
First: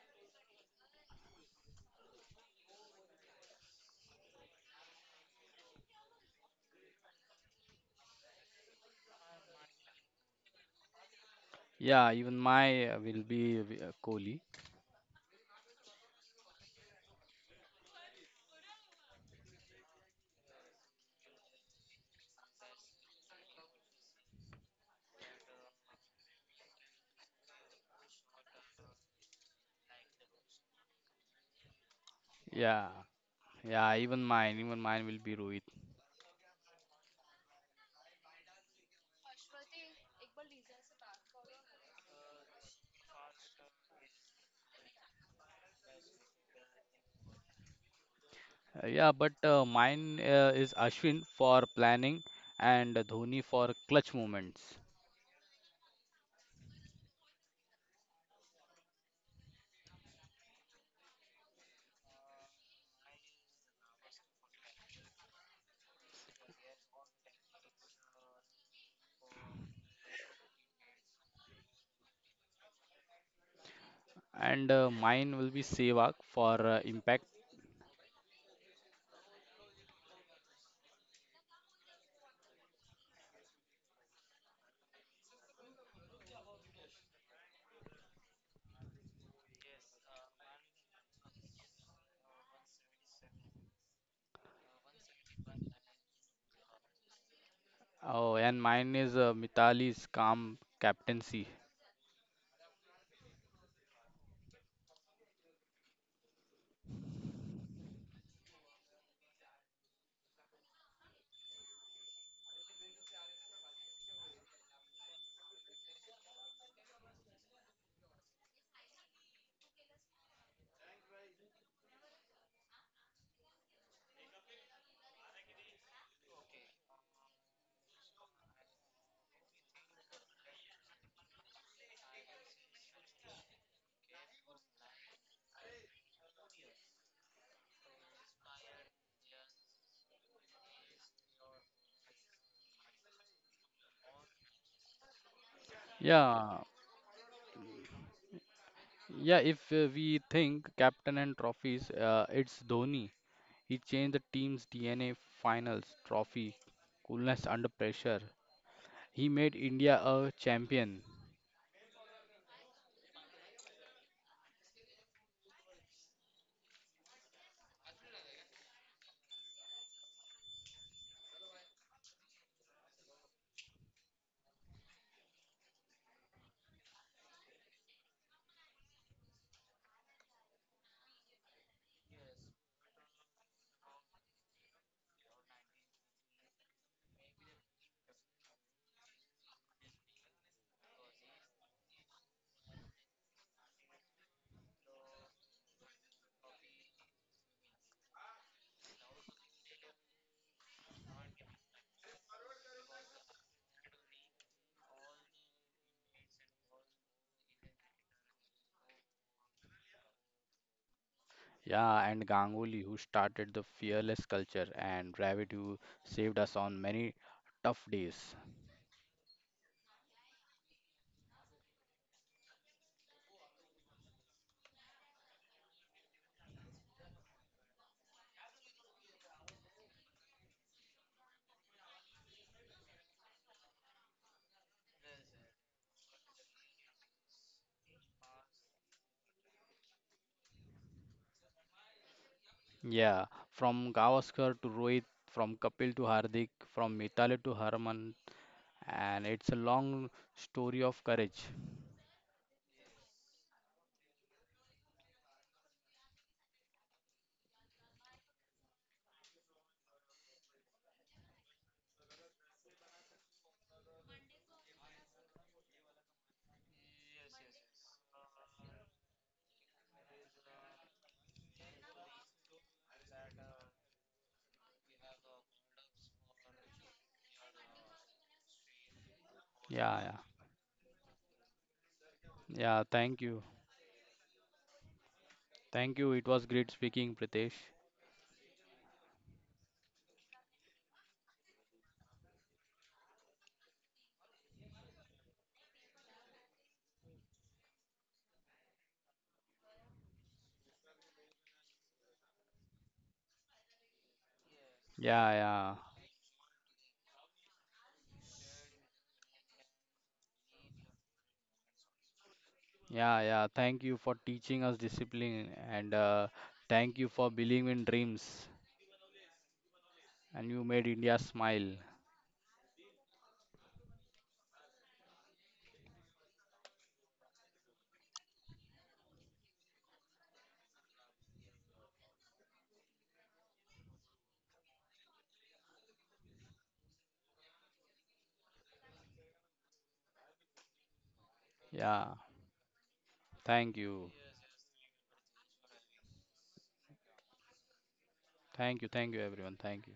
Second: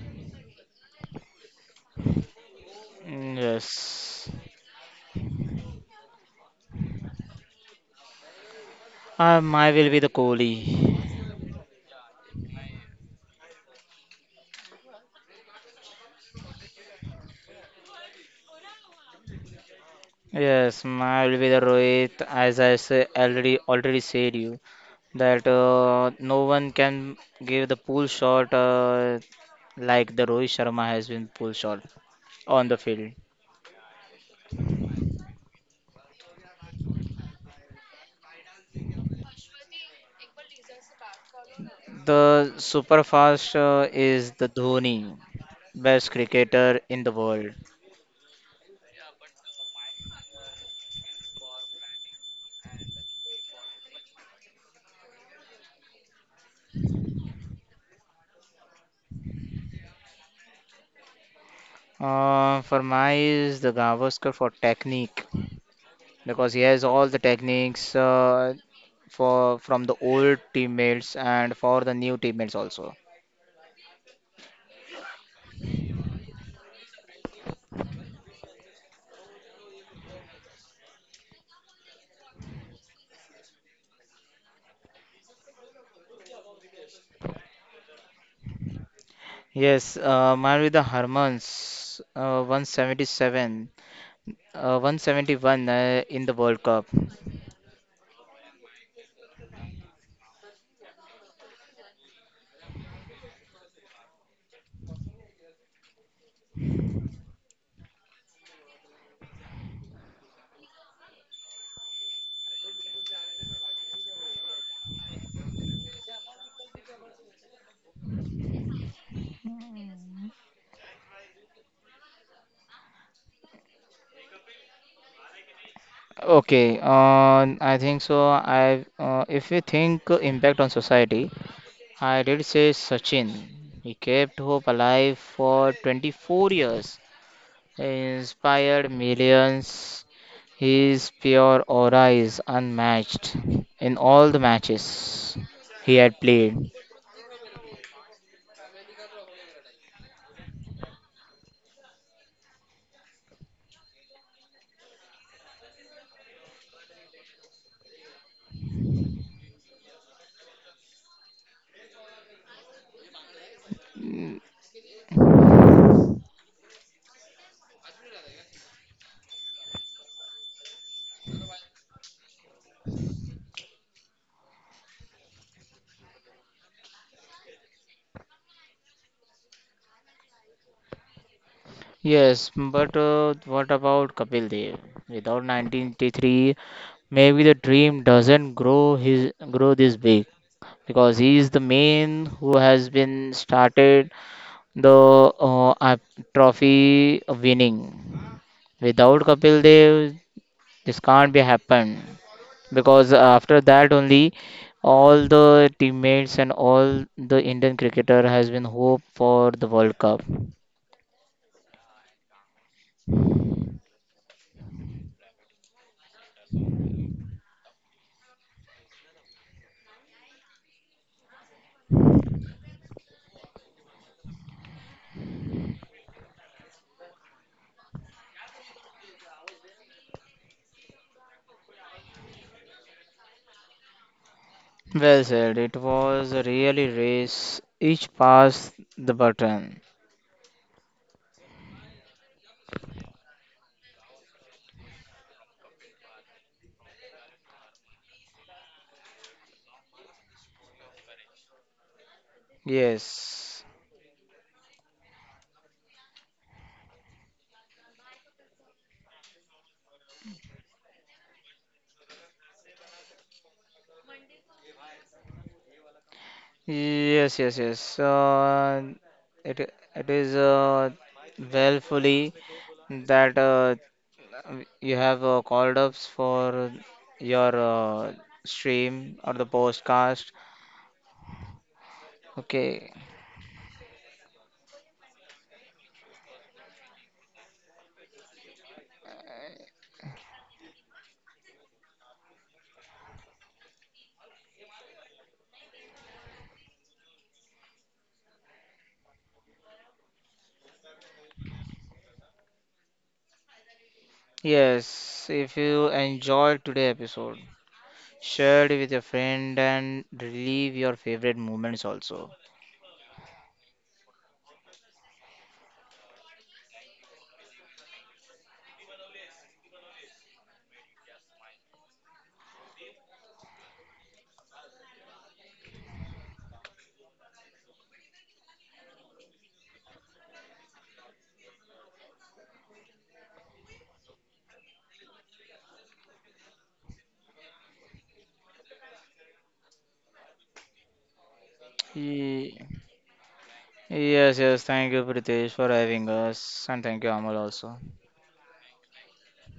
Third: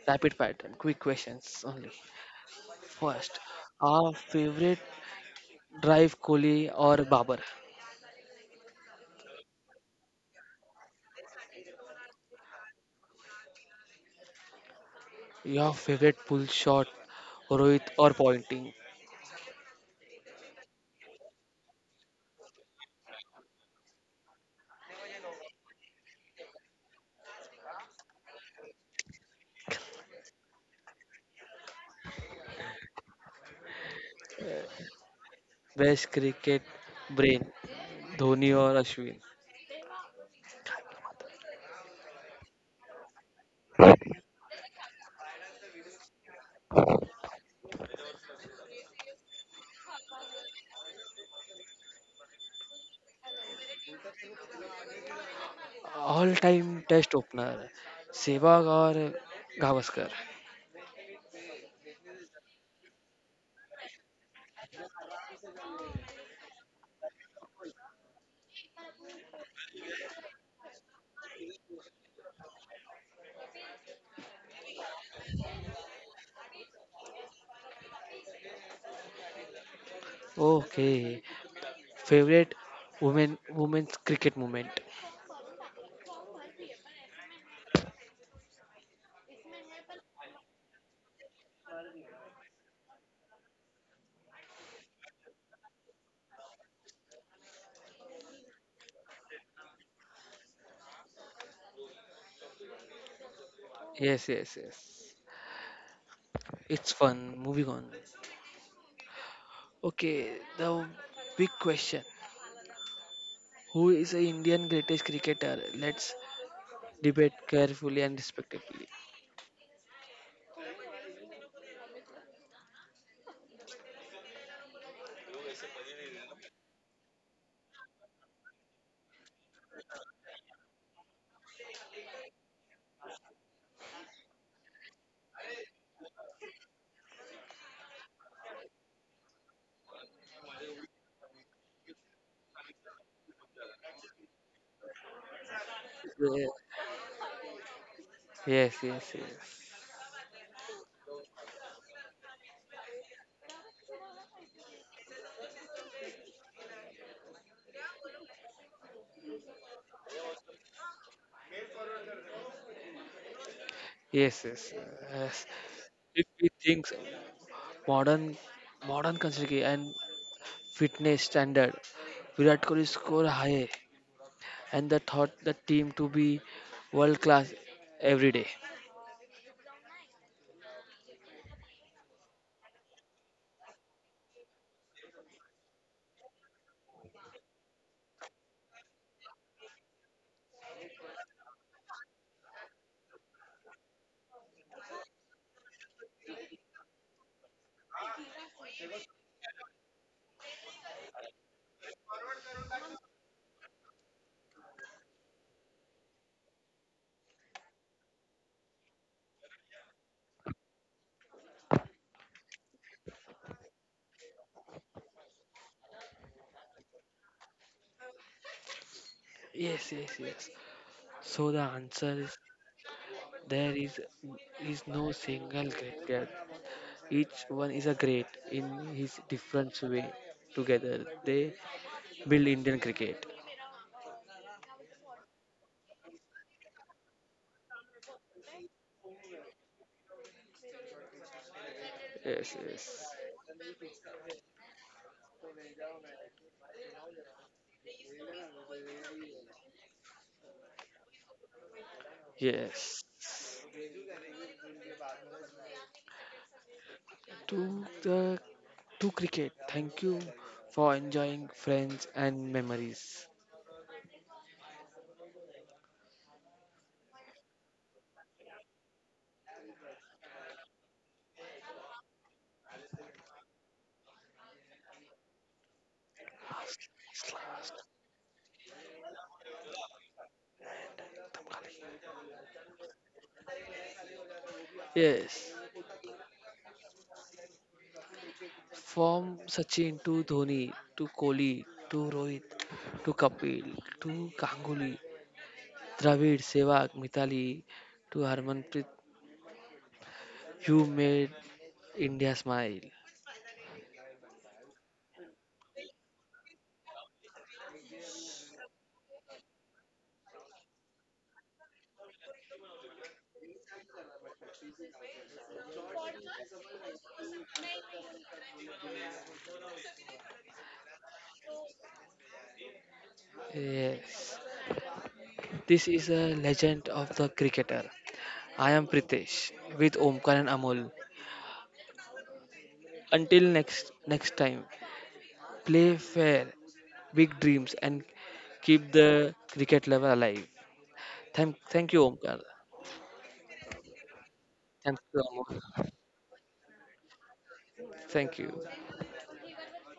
Rapid fire time. Quick questions only. Mm, First, our yes. favorite drive, Kohli or Babar? Um, I will be the Kohli. Yeah, even my uh, will be uh, uh, Kohli. Your favorite pull shot, Rohit or pointing? Yes, my will be the Rohit, as I say, already already said you that uh, no one can give the pull shot uh, like the Rohit Sharma has been pull shot on the Yeah, field. yeah, even mine, even mine will be Rohit. Best cricket brain, Dhoni or Ashwin? The super fast uh, is the Dhoni, best cricketer in the world. Uh, yeah, but uh, mine uh, is Ashwin for planning and Dhoni for clutch moments. All time test opener, Sehwag or Gavaskar? Uh, for my is the Gavaskar for technique because he has all the techniques uh, for from the old teammates and for the new teammates also. And uh, mine will be Sehwag for uh, impact. Okay. Favorite women women's cricket moment? Yes, uh, Man with the Harmons, uh, one hundred seventy-seven, uh, one hundred seventy-one uh, in the World Cup. Oh, and mine is uh, Mitali's calm captaincy. Yes, yes, yes. It's fun. Moving on. Okay, the big question. Who is the Indian greatest cricketer? Let's debate carefully and respectfully. Okay, uh, I think so. I uh, If you think impact on society, I did say Sachin. He kept hope alive for twenty-four years. He inspired millions. His pure aura is unmatched in all the matches he had Yeah. Yeah, played. Yes, yes, yeah, if yes. uh, we think captain and trophies, uh, it's Dhoni. He changed the team's D N A finals, trophy, coolness under pressure. He made India a champion. Yes, yes. Yes. If we think modern modern consider and fitness standard, Virat Kohli score high and the thought the team to be world class every day. Yes, but uh, what about Kapil Dev? Without nineteen eighty-three, maybe the dream doesn't grow his grow this big because he is the main who has been started the uh, uh, trophy winning. Without Kapil Dev, this can't be happened because after that only all the teammates and all the Indian cricketer has been hope for the World Cup. Yeah, and Ganguly, who started the fearless culture, and Dravid, who saved us on many tough days. Yes, yes, yes. So the answer is, there is is no single great. Each one is a great in his different way. Together they build Indian cricket. Well said. It was a really race. Each passed the button. Yes, yes, Yeah, from Gavaskar to Rohit, from Kapil to Hardik, from Mitali to Harman, and it's a long story of courage. yes. Yes. To the to cricket. Thank you for enjoying friends and memories. Yes, yes, yes. So, Uh, it it is uh, well fully that uh, you have uh, called ups for your uh, stream or the Yeah, yeah, podcast. yeah. Thank Okay. you, Yes, thank you. It was great speaking, Pritesh. from Sachin to Dhoni to Kohli to Rohit to Kapil to Ganguly, Dravid, Sehwag, Mithali to Harmanpreet, you made India smile. Yeah, Yes. yeah, If you enjoyed today episode, share it with your friend and relive your favorite moments also. yeah, yeah. Thank you for teaching us discipline, and uh, thank you for believing in dreams. And you made India smile. Yes. This is a legend of the cricketer. I am Pritesh with Omkar and Amol. Until next next time, play fair, big dreams and keep the cricket level alive. Thank thank you Yeah, Omkar. Ye- thank you. Yes, Thank yes. you Thank you, Amol. Prateek, for having us, and thank you, Amal, also. Thank you. Thank you. Thank you, everyone. Thank you.